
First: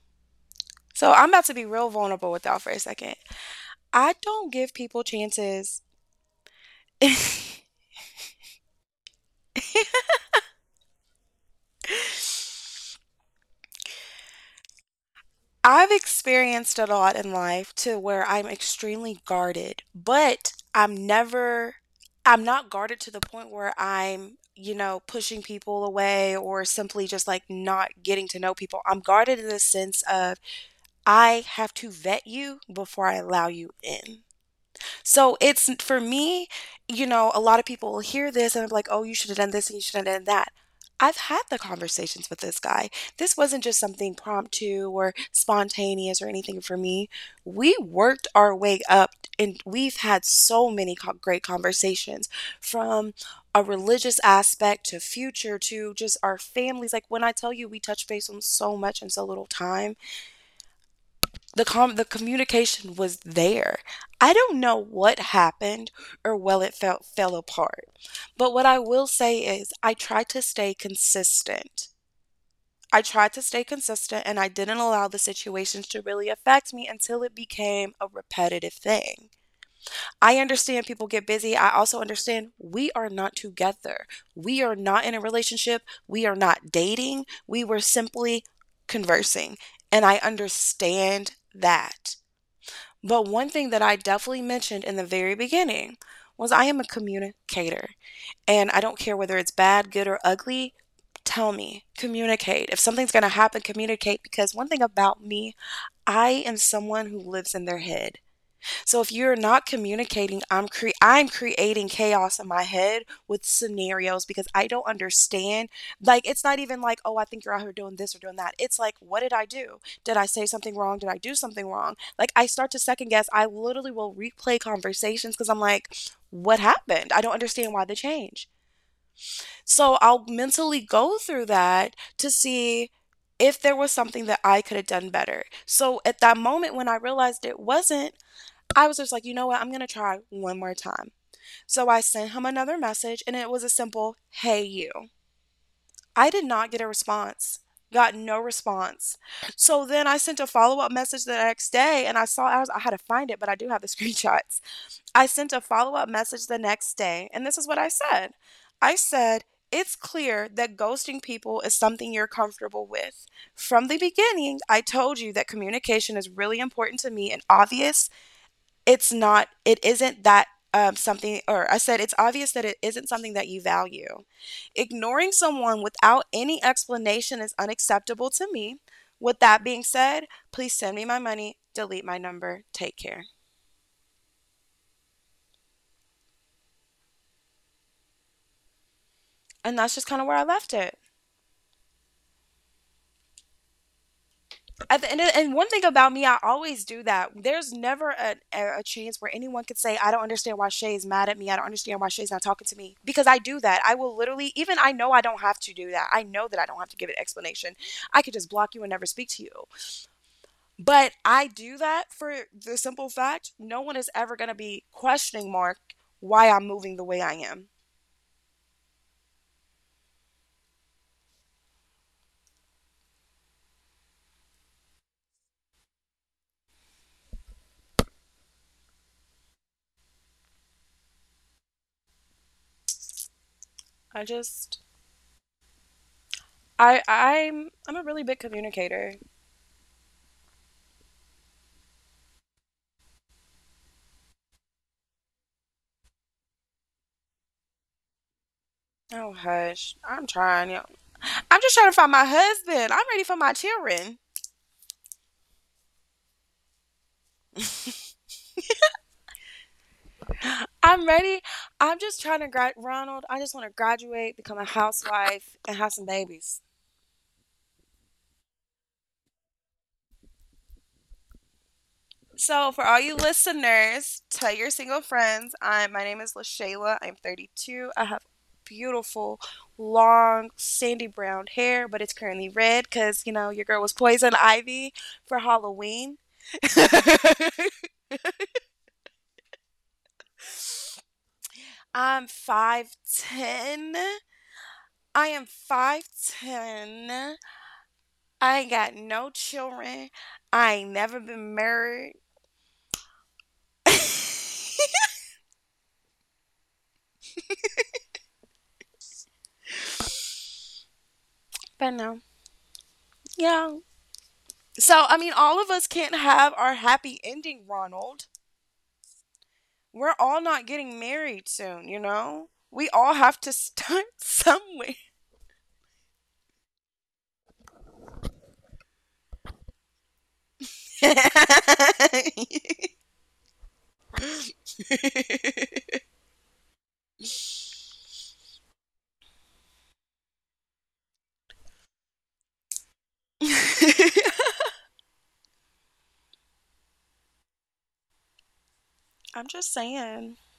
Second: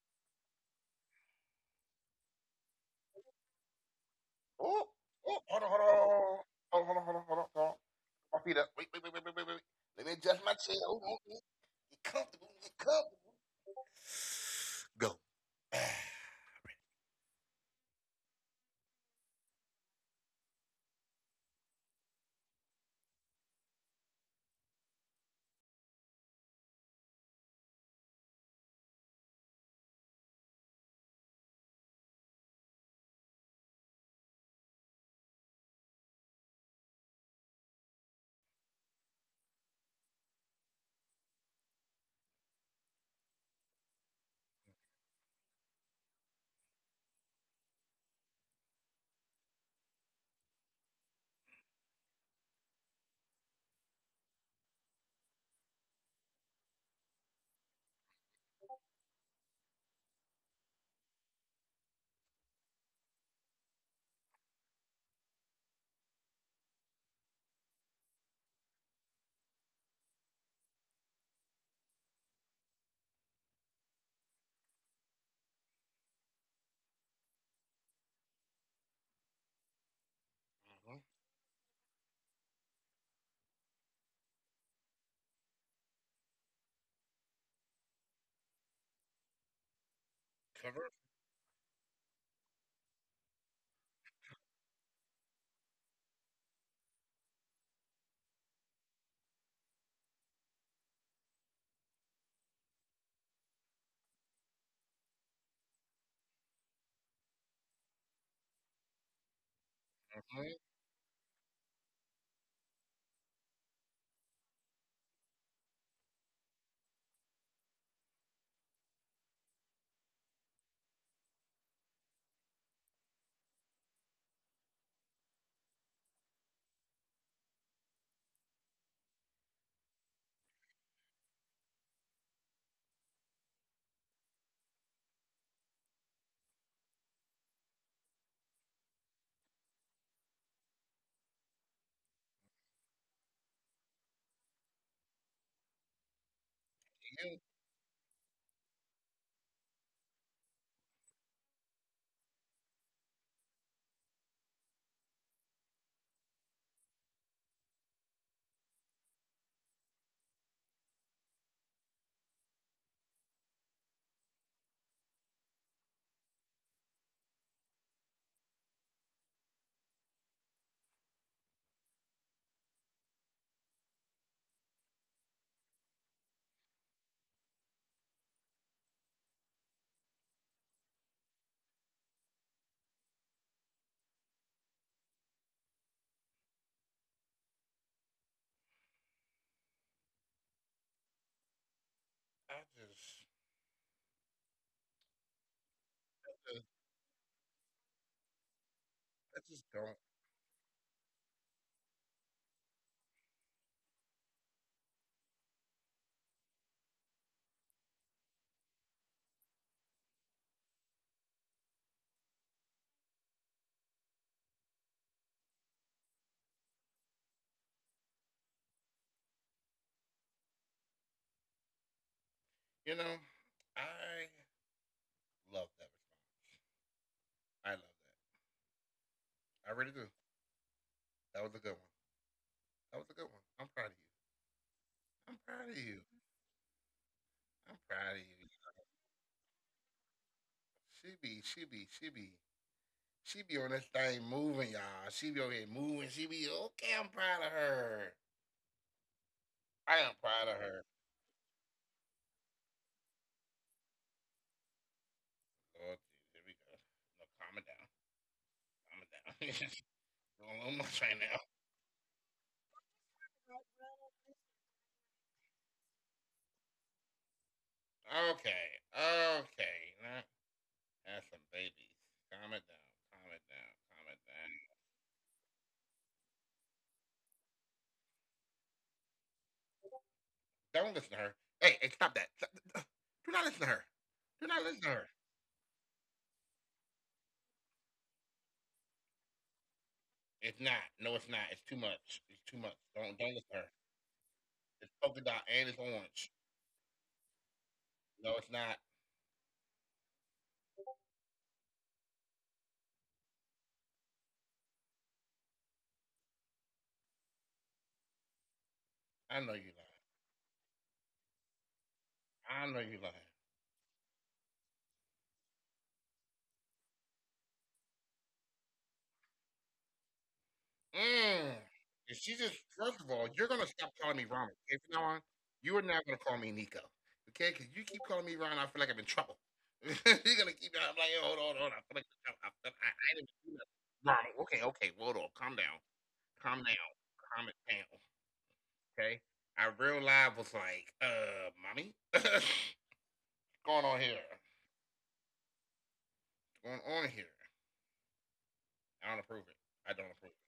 So I'm about to be real vulnerable with y'all for a second. I don't
Oh,
give people
oh, Hold on,
chances.
hold on. My feet up. Wait, wait. Let me adjust my chair. Hold on. Get comfortable. Get comfortable. Go.
I've
hmm
experienced a lot in life to where I'm extremely guarded, but I'm never, I'm not guarded to the point where I'm, you know, pushing people away or simply just like not getting to know people. I'm guarded in the sense of I have to vet you before I allow you in. So it's for me, you know, a lot of people will hear this and I'm like, oh, you should have done this and you should have done that. I've had the conversations with this guy. This wasn't just something promptu or spontaneous or anything for me. We worked our way up and we've had so many great conversations from a religious aspect to future to just our families. Like when I tell you, we touch base on so much in so little time. The the communication was there. I don't know what happened or well it felt fell apart. But what I will say is I tried to stay consistent. I tried to stay consistent and I didn't allow the situations to really affect me until it became a repetitive thing. I understand people get busy. I also understand we are not together. We are not in a relationship. We are not dating. We were simply conversing. And I
Cover.
understand that. But one thing that I definitely mentioned in the very beginning was I am a communicator and I don't care whether it's bad, good, or ugly. Tell me, communicate. If something's going to happen, communicate. Because one thing about me, I am someone who lives in their head. So if you're not communicating,
hmm
I'm creating chaos in my head with scenarios because I don't understand. Like it's not even like, oh, I think you're out here doing this or doing that. It's like, what did I do? Did I say something wrong? Did I do something wrong? Like I start to second guess. I literally will replay conversations because I'm like, what happened? I don't understand why the change. So I'll mentally go through that to see if there was something that I could have done better. So at that moment when I realized it wasn't, I was just like, you know what? I'm going to try one more time. So I sent him another message and it was a simple, hey, you. I did not get a
Yeah.
response, got no response. So then I sent a follow up message the next day and I saw, I, was, I had to find it, but I do have the screenshots. I sent a follow up message the next day and this is what I said. I said, it's clear that ghosting people is something you're comfortable with. From the beginning, I told you that communication is really important to me and obvious it isn't that something or I said it's obvious that it isn't something that you value. Ignoring someone without any explanation is unacceptable to me. With that being said, please send me my money, delete my number, take care. And that's just kind of where I left it.
I just,
At the end of, and one thing about me, I
I
always do that. There's never a chance where anyone
just
could say,
don't.
I don't understand why Shay is mad at me. I don't understand why Shay's not talking to me. Because I do that. I will literally, even I know I don't have to do that. I know that I don't have to give an explanation. I could just block you and never speak to you. But I do that for the simple fact no one is ever going to be questioning Mark why I'm moving the way I am.
You know, I love that response. I love that. I really do. That was a good one. That was a good one. I'm proud of you.
I just.
I'm proud of you. I'm
I'm a
proud
really
of you.
big communicator.
She be, she be, she be, she be on this thing moving, y'all. She be over here moving. She be okay. I'm proud of her.
Oh hush.
I am
I'm
proud of
trying. Yo.
her.
I'm just trying to find my husband. I'm ready for my children.
Lord, geez, here we go. No, calm it down. Calm it down. It's Doing a little
I'm
much right
ready.
now.
I'm just trying to grad Ronald, I just want to graduate, become a housewife, and have some babies.
Okay, okay. Now, that's some babies. Calm it
So, for all
down.
you listeners, tell your single friends. I'm My name is LaShayla. I'm 32. I have beautiful, long,
Don't
sandy
listen to her.
brown
Hey,
hair,
hey,
but it's
stop that.
currently red because you
Do
know
not
your
listen to
girl was
her.
poison
Do not listen
ivy
to her.
for Halloween.
It's not. No, it's not. It's too
I'm
much. It's too much. Don't listen to her.
5'10.
It's
I
polka
am
dot and it's orange.
5'10.
No,
I
it's
ain't
not.
got no children. I ain't never been married.
I know you lying.
But no.
I know you lying.
Yeah. So, I mean, all of us can't have our happy ending, Ronald. We're all not getting married
Mmm.
soon, you
And she
know?
just
We
first
all
of all,
have to
you're gonna stop
start
calling me Ron. Okay,
somewhere.
from now on, you are not gonna call me Nico. Okay, because you keep calling me Ron, I feel like I'm in trouble. you're gonna keep. I'm like, yo, hold on.
I'm
I feel like I'm in trouble. I didn't do nothing. Ron. Okay, okay. Hold on. Calm down. Calm down. Calm it down. Okay. I real live was like, mommy, what's going on here? What's going on here? I don't approve it.
just
I don't
saying.
approve it.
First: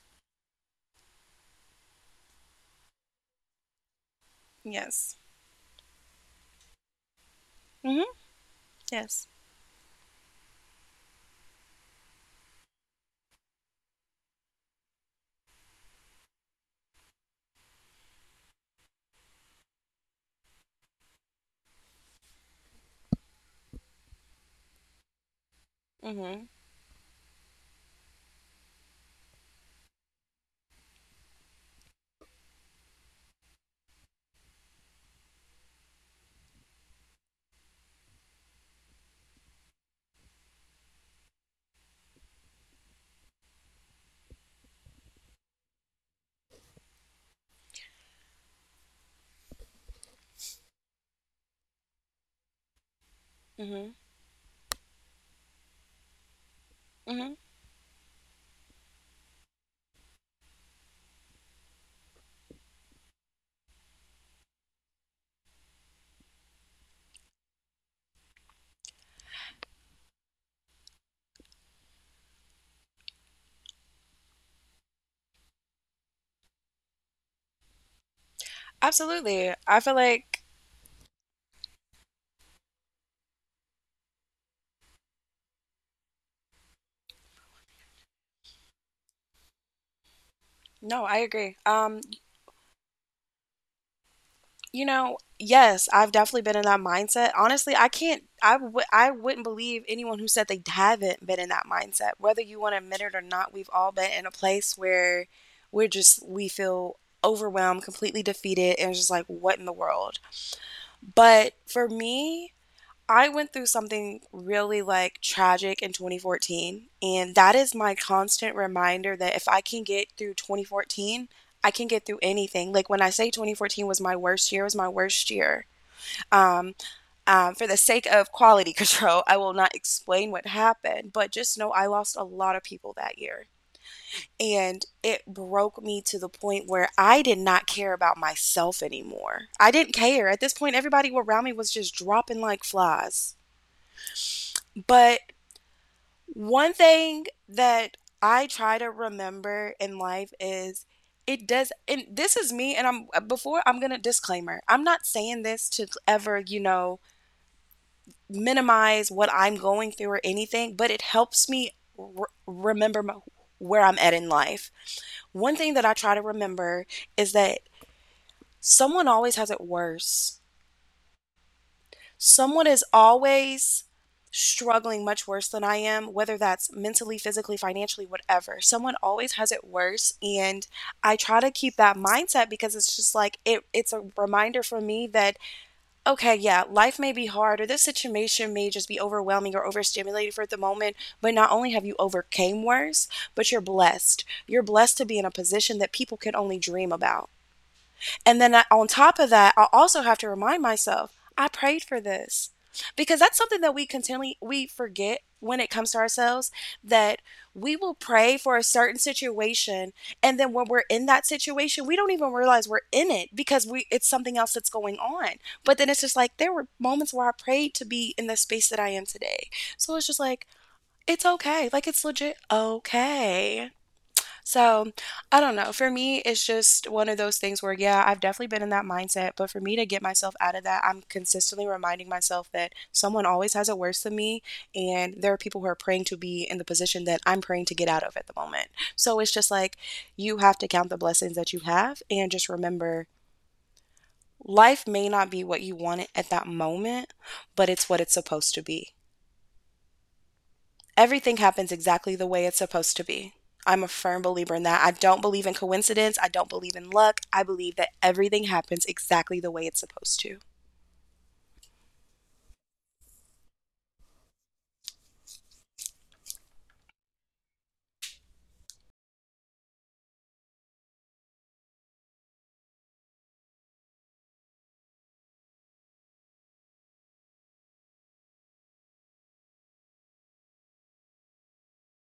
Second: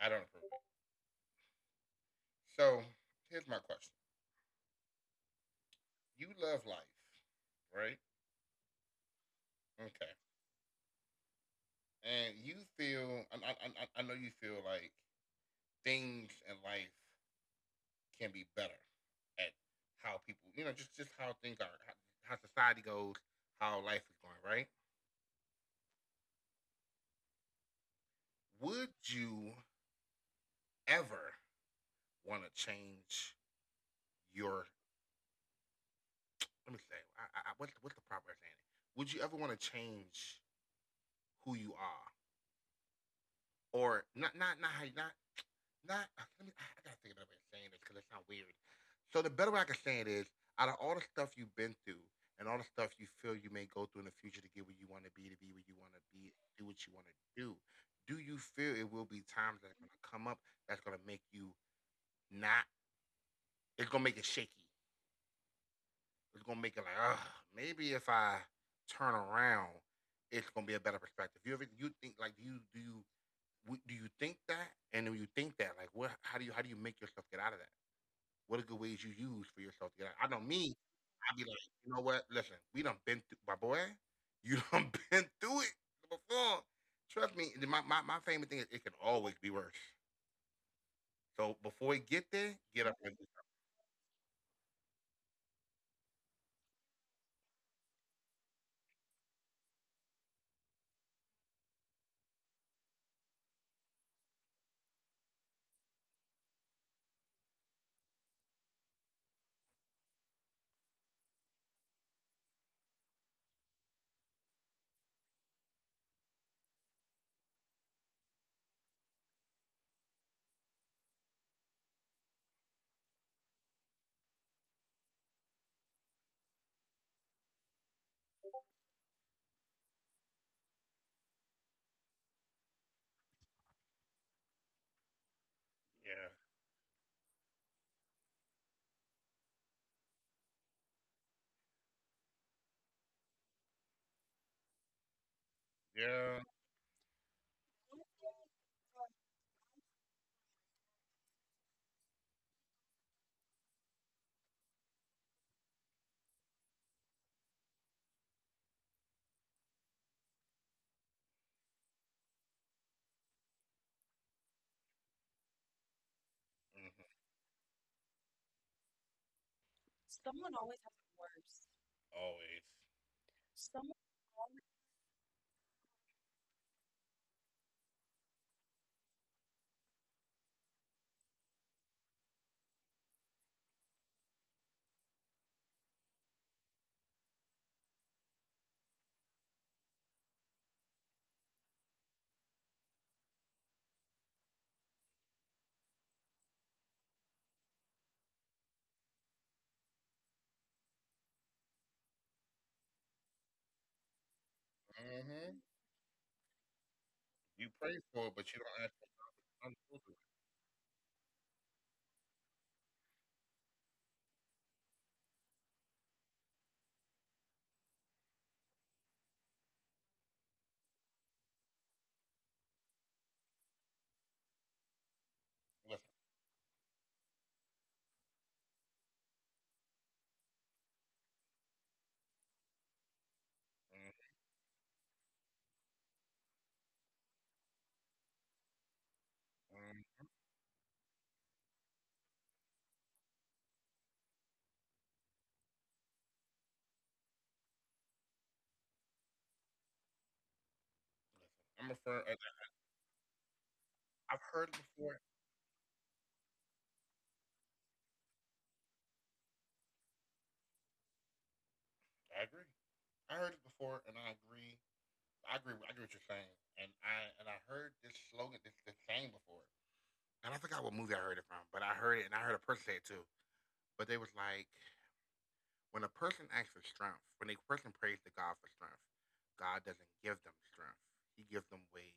I don't approve it. So here's my question.
Yes.
You love life, right?
Hmm. Yes.
Okay. And you feel, know you feel like things in life can be better at how people, you know, just how things are, how society goes, how life is going, right?
Hmm.
Would you ever want to change your let me say, what's the proper way of saying it? Would you ever want to change who you are, or not how you not? Let me, I gotta think of another way of saying this because it sounds weird. So the better way I can say it is, out of all the stuff you've been through and all the stuff you feel you may go
Hmm.
through in the future to get where you want to be where you want to be, do what you want to
Hmm.
do, do you feel it will be times that's gonna come up that's gonna make you not? It's gonna make it shaky. It's gonna make it like, ah, maybe if I turn around, it's gonna be a better perspective. You ever you think like Do you think that? And when you think that, like, what? How do you make yourself get out of that? What are good ways you use
Absolutely.
for
I
yourself
feel
to get out? I know
like
me. I'd be like, you know what? Listen, we done been through, my boy. You done been through it before. Trust me. My favorite thing is it can always be worse.
no, I
So
agree.
before you get there, get up and do
You know, yes, I've definitely been in that mindset. Honestly, I can't, I wouldn't believe anyone who said they haven't been in that mindset. Whether you want to admit it or not, we've all been in a place where we feel overwhelmed, completely defeated, and just like, what in the world? But for me, I went through something really like tragic in 2014, and that is my constant reminder that if I can get through 2014, I can get through anything. Like when I say 2014 was my worst year, it was my worst year. Um, for the sake of quality control, I will not explain what happened, but just know I lost a lot of people that year. And it broke me to the
something.
point where I did not care about myself anymore. I didn't care. At this point, everybody around me was just dropping like flies. But
Yeah. Yeah.
one thing that I try to remember in life is it does, and this is me, and I'm gonna disclaimer. I'm not saying this to ever, minimize what I'm going through or anything, but it helps me remember my, where I'm at in life. One thing that I try to remember
hmm
is that someone always has it worse. Someone is always struggling much worse than I am, whether that's mentally, physically, financially, whatever. Someone always has it worse, and I try to keep that mindset because it's just like it's a reminder for me that okay, yeah, life may be hard or this situation may just be overwhelming or overstimulated for the moment, but not only have you overcame worse, but you're blessed. You're blessed to be in a position that people can only dream about. And then I, on top of that, I also have to remind myself I prayed for this, because that's something that we continually we forget
Always.
when it comes to ourselves, that
You
we will
pray for
pray
it,
for
but you
a
don't
certain
actually come
situation,
through to it.
and then when we're in that situation we don't even realize we're in it because we it's something else that's going on. But then it's just like there were moments where I prayed to be in the space that I am today. So it's just like it's okay, like it's legit okay. So, I don't know. For
Listen,
me, it's just one of those things where, yeah, I've definitely been in that mindset. But for me to get myself out of that, I'm consistently reminding myself that someone always has it worse than
mm,
me. And there are people who are praying to be in the position that I'm praying to get out of at the moment. So it's just like
mm,
you have to count the blessings that you have and just remember life may not be what you want it at that moment, but it's what it's supposed to be. Everything happens
I'm
exactly
referring.
the way it's supposed to be. I'm a firm
I've
believer in
heard it
that. I don't
before.
believe in coincidence. I don't believe in luck. I believe that everything happens exactly the way it's supposed to.
I agree. I heard it before, and I agree. I agree. I agree with what you're saying. And I heard this slogan, this saying before. And I forgot what movie I heard it from, but I heard it, and I heard a person say it too. But they was like, when a person asks for strength, when a person prays to God for strength, God doesn't give them strength. He gives them ways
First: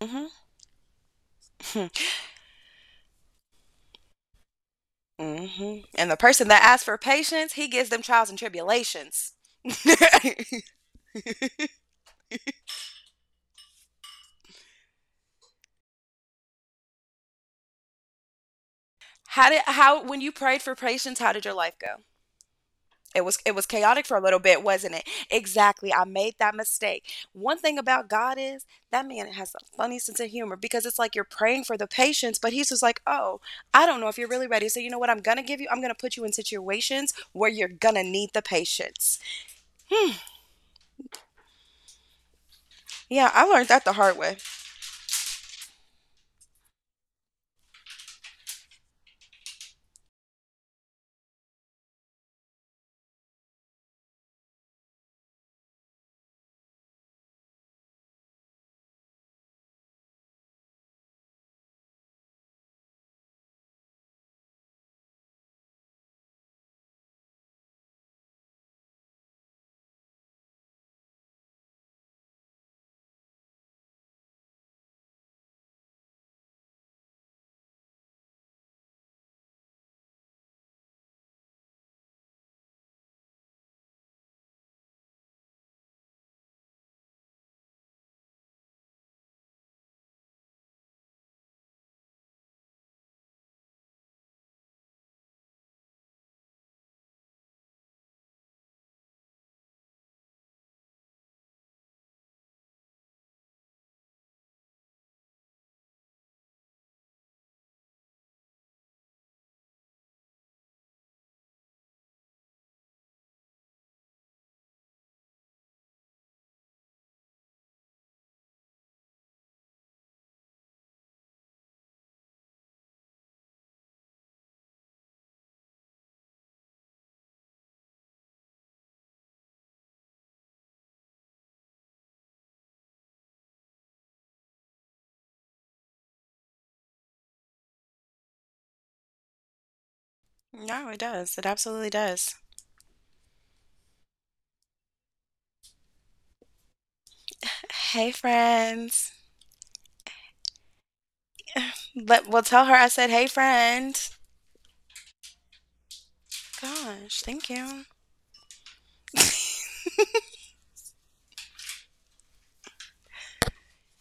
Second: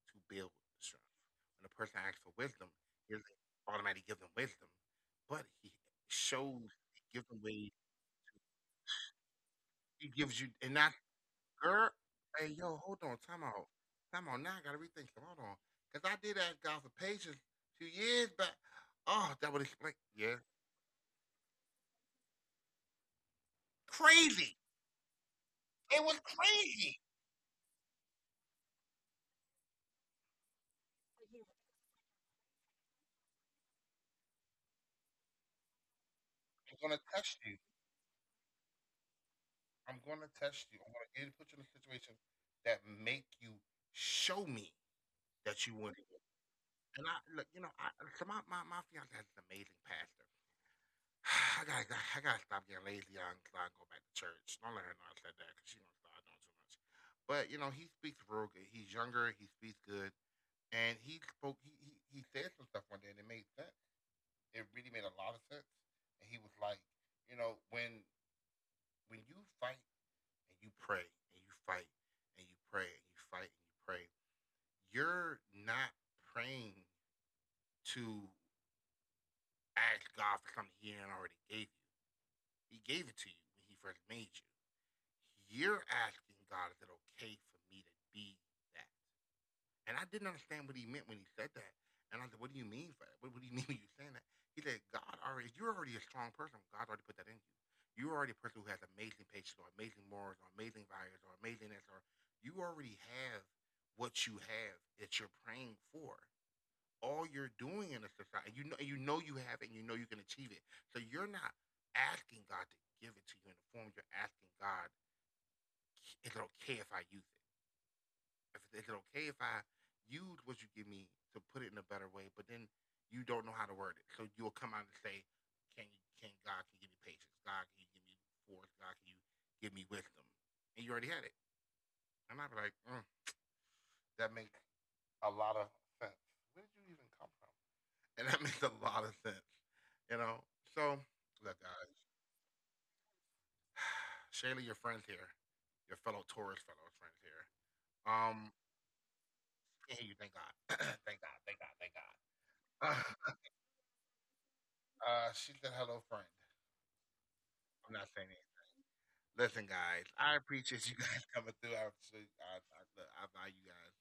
mm
to
hmm
build strength. When a person asks for wisdom, he doesn't automatically give them wisdom, but
mm
he
hmm And the person that
shows,
asks for
he gives them
patience, he
ways,
gives them trials and tribulations.
he gives you, and not, girl, hey, yo, hold on, time out. Time out, now I gotta rethink it, hold on. Because I did ask God for patience 2 years back. Oh,
How
that
did,
would explain,
how, when you
yeah.
prayed for patience, how did your life go? It was, it was chaotic for a little
Crazy!
bit, wasn't it? Exactly.
It
I
was
made that
crazy!
mistake. One thing about God is that man has a funny sense of humor, because it's like you're praying for the patience, but he's just like, "Oh, I don't know if you're really ready. So you know what I'm going to give you? I'm going to put you in
I'm gonna
situations
touch
where
you.
you're going to need the patience."
I'm gonna test you. I'm gonna get you put you in a situation that make
Yeah, I
you
learned that the hard way.
show me that you want it. And I look, you know, I so my fiance has an amazing pastor. I gotta stop getting lazy on so I can go back to church. Don't let her know I said that because she don't start doing too much. But you know, he speaks real good. He's younger. He speaks good, and he spoke. He said some stuff one day, and it made sense. It really made a lot of sense. And he was like, you know, when you fight and you pray and you fight and you pray and you fight and you pray, you're not praying to ask God for something He hadn't already gave you. He gave it to you when He first made you. You're asking God, is it okay for me to be that? And I didn't understand what he meant when he said that. And I said, what do you mean for that? What do you mean when you saying that? He said, God already, you're already a strong person. God's already put that in you. You're already a person who has amazing patience or amazing morals or amazing values or amazingness, or you already have what you have that you're praying for. All you're doing in a society, you know, you know you have it and you know you can achieve it. So you're not asking God to give it to you in the form you're asking God, is it okay if I use it? If is it okay if I use what you give me to put it in a better way, but then you don't know how to word it. So you'll come out and say, can you can God can you give me patience? God can you give me force? God can you give me wisdom? And you already had it. And I'd be like, mm, that makes a lot of sense. Where did you even come from? And that makes a lot of sense. You know?
No, it
So
does. It
look
absolutely
guys.
does.
Shayla, your friends here. Your fellow Taurus fellow friends here.
Hey
Um
friends.
I hear you thank God. Thank God.
Let, well, tell her I said, "Hey friend."
She said hello, friend.
Gosh, thank you.
I'm not saying it. Listen, guys, I appreciate you guys coming through. I, appreciate- I, look, I value you guys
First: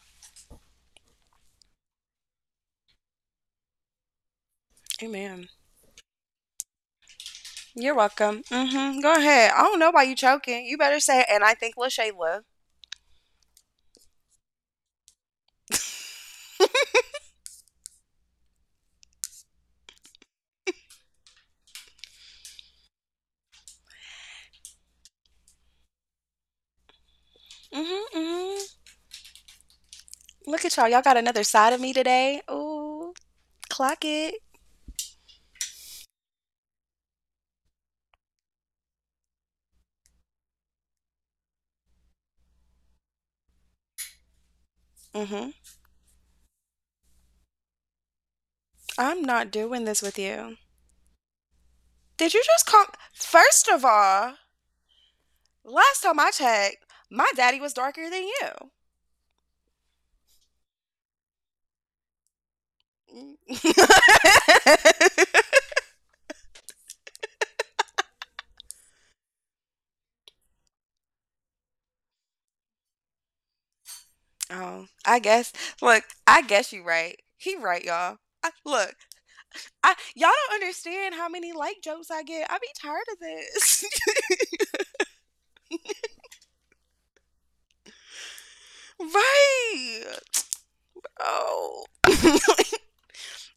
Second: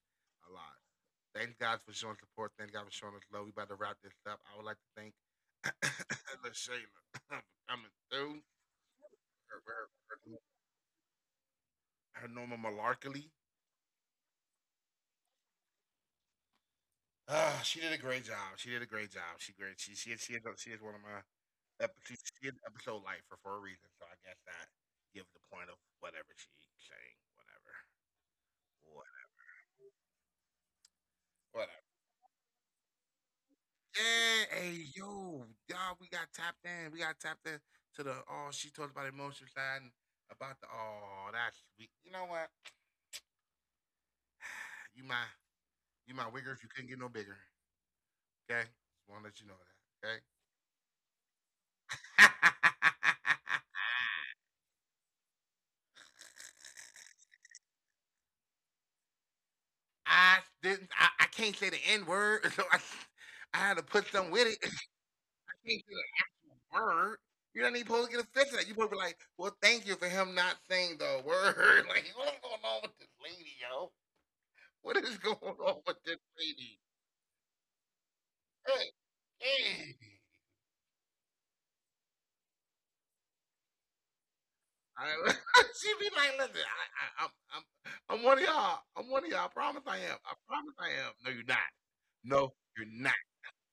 a lot. Thank God for showing support. Thank God for showing us love. We about to wrap this up. I would like to thank
Amen.
LaShayla for coming
You're
through.
welcome. Hmm. Go ahead.
Her,
I don't
her,
know why you
her,
choking. You better say, and I think
her
LaShayla.
Norma Malarkey. Ah, she did a great job. She did a great job. She great. She is one of my she is episode life for a reason. So I guess that gives the point of whatever she saying, whatever,
Mm-hmm, mm-hmm.
what,
Look at y'all. Y'all got another side of
whatever.
me today. Ooh, clock it.
Yeah, hey yo, y'all, We got tapped in to the oh, she talked about emotions and about the oh, that's sweet. You know what? You my
Mm-hmm.
you my wigger if you couldn't get no bigger. Okay, just
I'm
want to let you
not
know
doing this with
that.
you.
Okay.
Did you just call? First of all, last time I checked, my daddy was darker than you.
I didn't. I can't say the n word, so I had to put some with it. I can't say the actual word. You are not even supposed to get offended at that. You supposed to be like, well, thank you for him not saying the word. Like, what's going on with this lady, yo?
Oh,
What is
I
going
guess.
on with
Look,
this
I guess
lady?
you right. He right, y'all. I,
Hey,
look,
hey.
I, y'all don't understand how many like jokes I get. I be tired of this.
I, she be like, listen, I'm one of y'all. I'm one of y'all. I promise I am. I
Right.
promise I am. No, you're not.
Oh.
No, you're not.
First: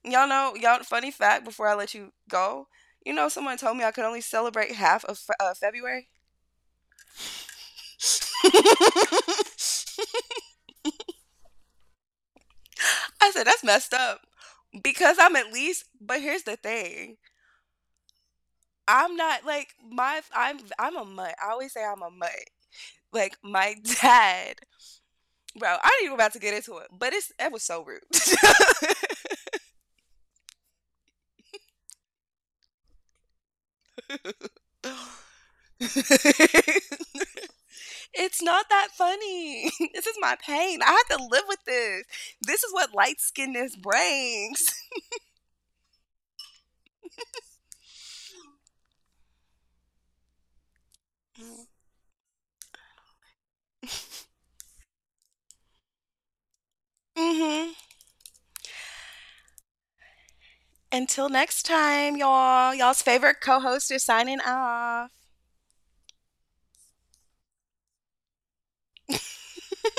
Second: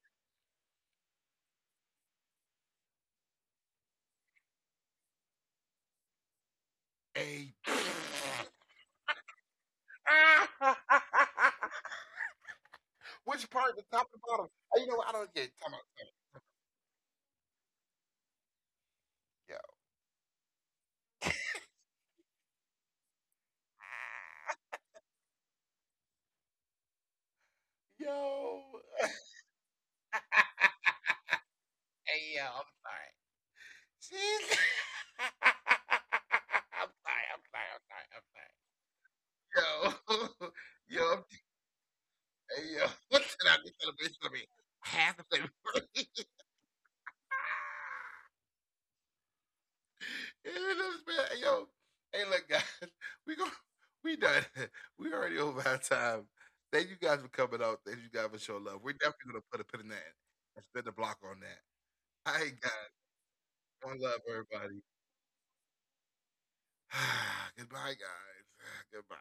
Y'all know, y'all, funny fact, before I let you go, you know, someone told me I could only celebrate half of February.
Hey.
I
Which
said,
part?
that's
The
messed
top and the
up
bottom? You know what? I
because
don't get
I'm
it.
at
Time out.
least,
Time
but here's the thing. I'm not like
out.
my, I'm a mutt. I always say I'm a mutt. Like my dad, bro, I ain't even about to get into it, but it was so rude.
Yo. Yo. hey, yo. I'm sorry. She's. I'm sorry. I'm sorry.
It's
I'm
not that
I'm sorry.
funny. This is my
Yo,
pain. I have to live with
yo,
this. This is what light
hey, yo,
skinnedness
what did I be
brings.
celebration? I mean, half a celebration. Yeah, that's bad. Hey, yo, hey, look, guys, we go, we done. We already over our time. Thank
Mm-hmm.
you guys for coming out. Thank you guys for showing love. We're definitely gonna put a pin in that
Until
and spin
next
the block
time,
on that.
y'all. Y'all's
All right,
favorite co
guys,
host is signing
one love,
off.
everybody. Goodbye, guys. Goodbye.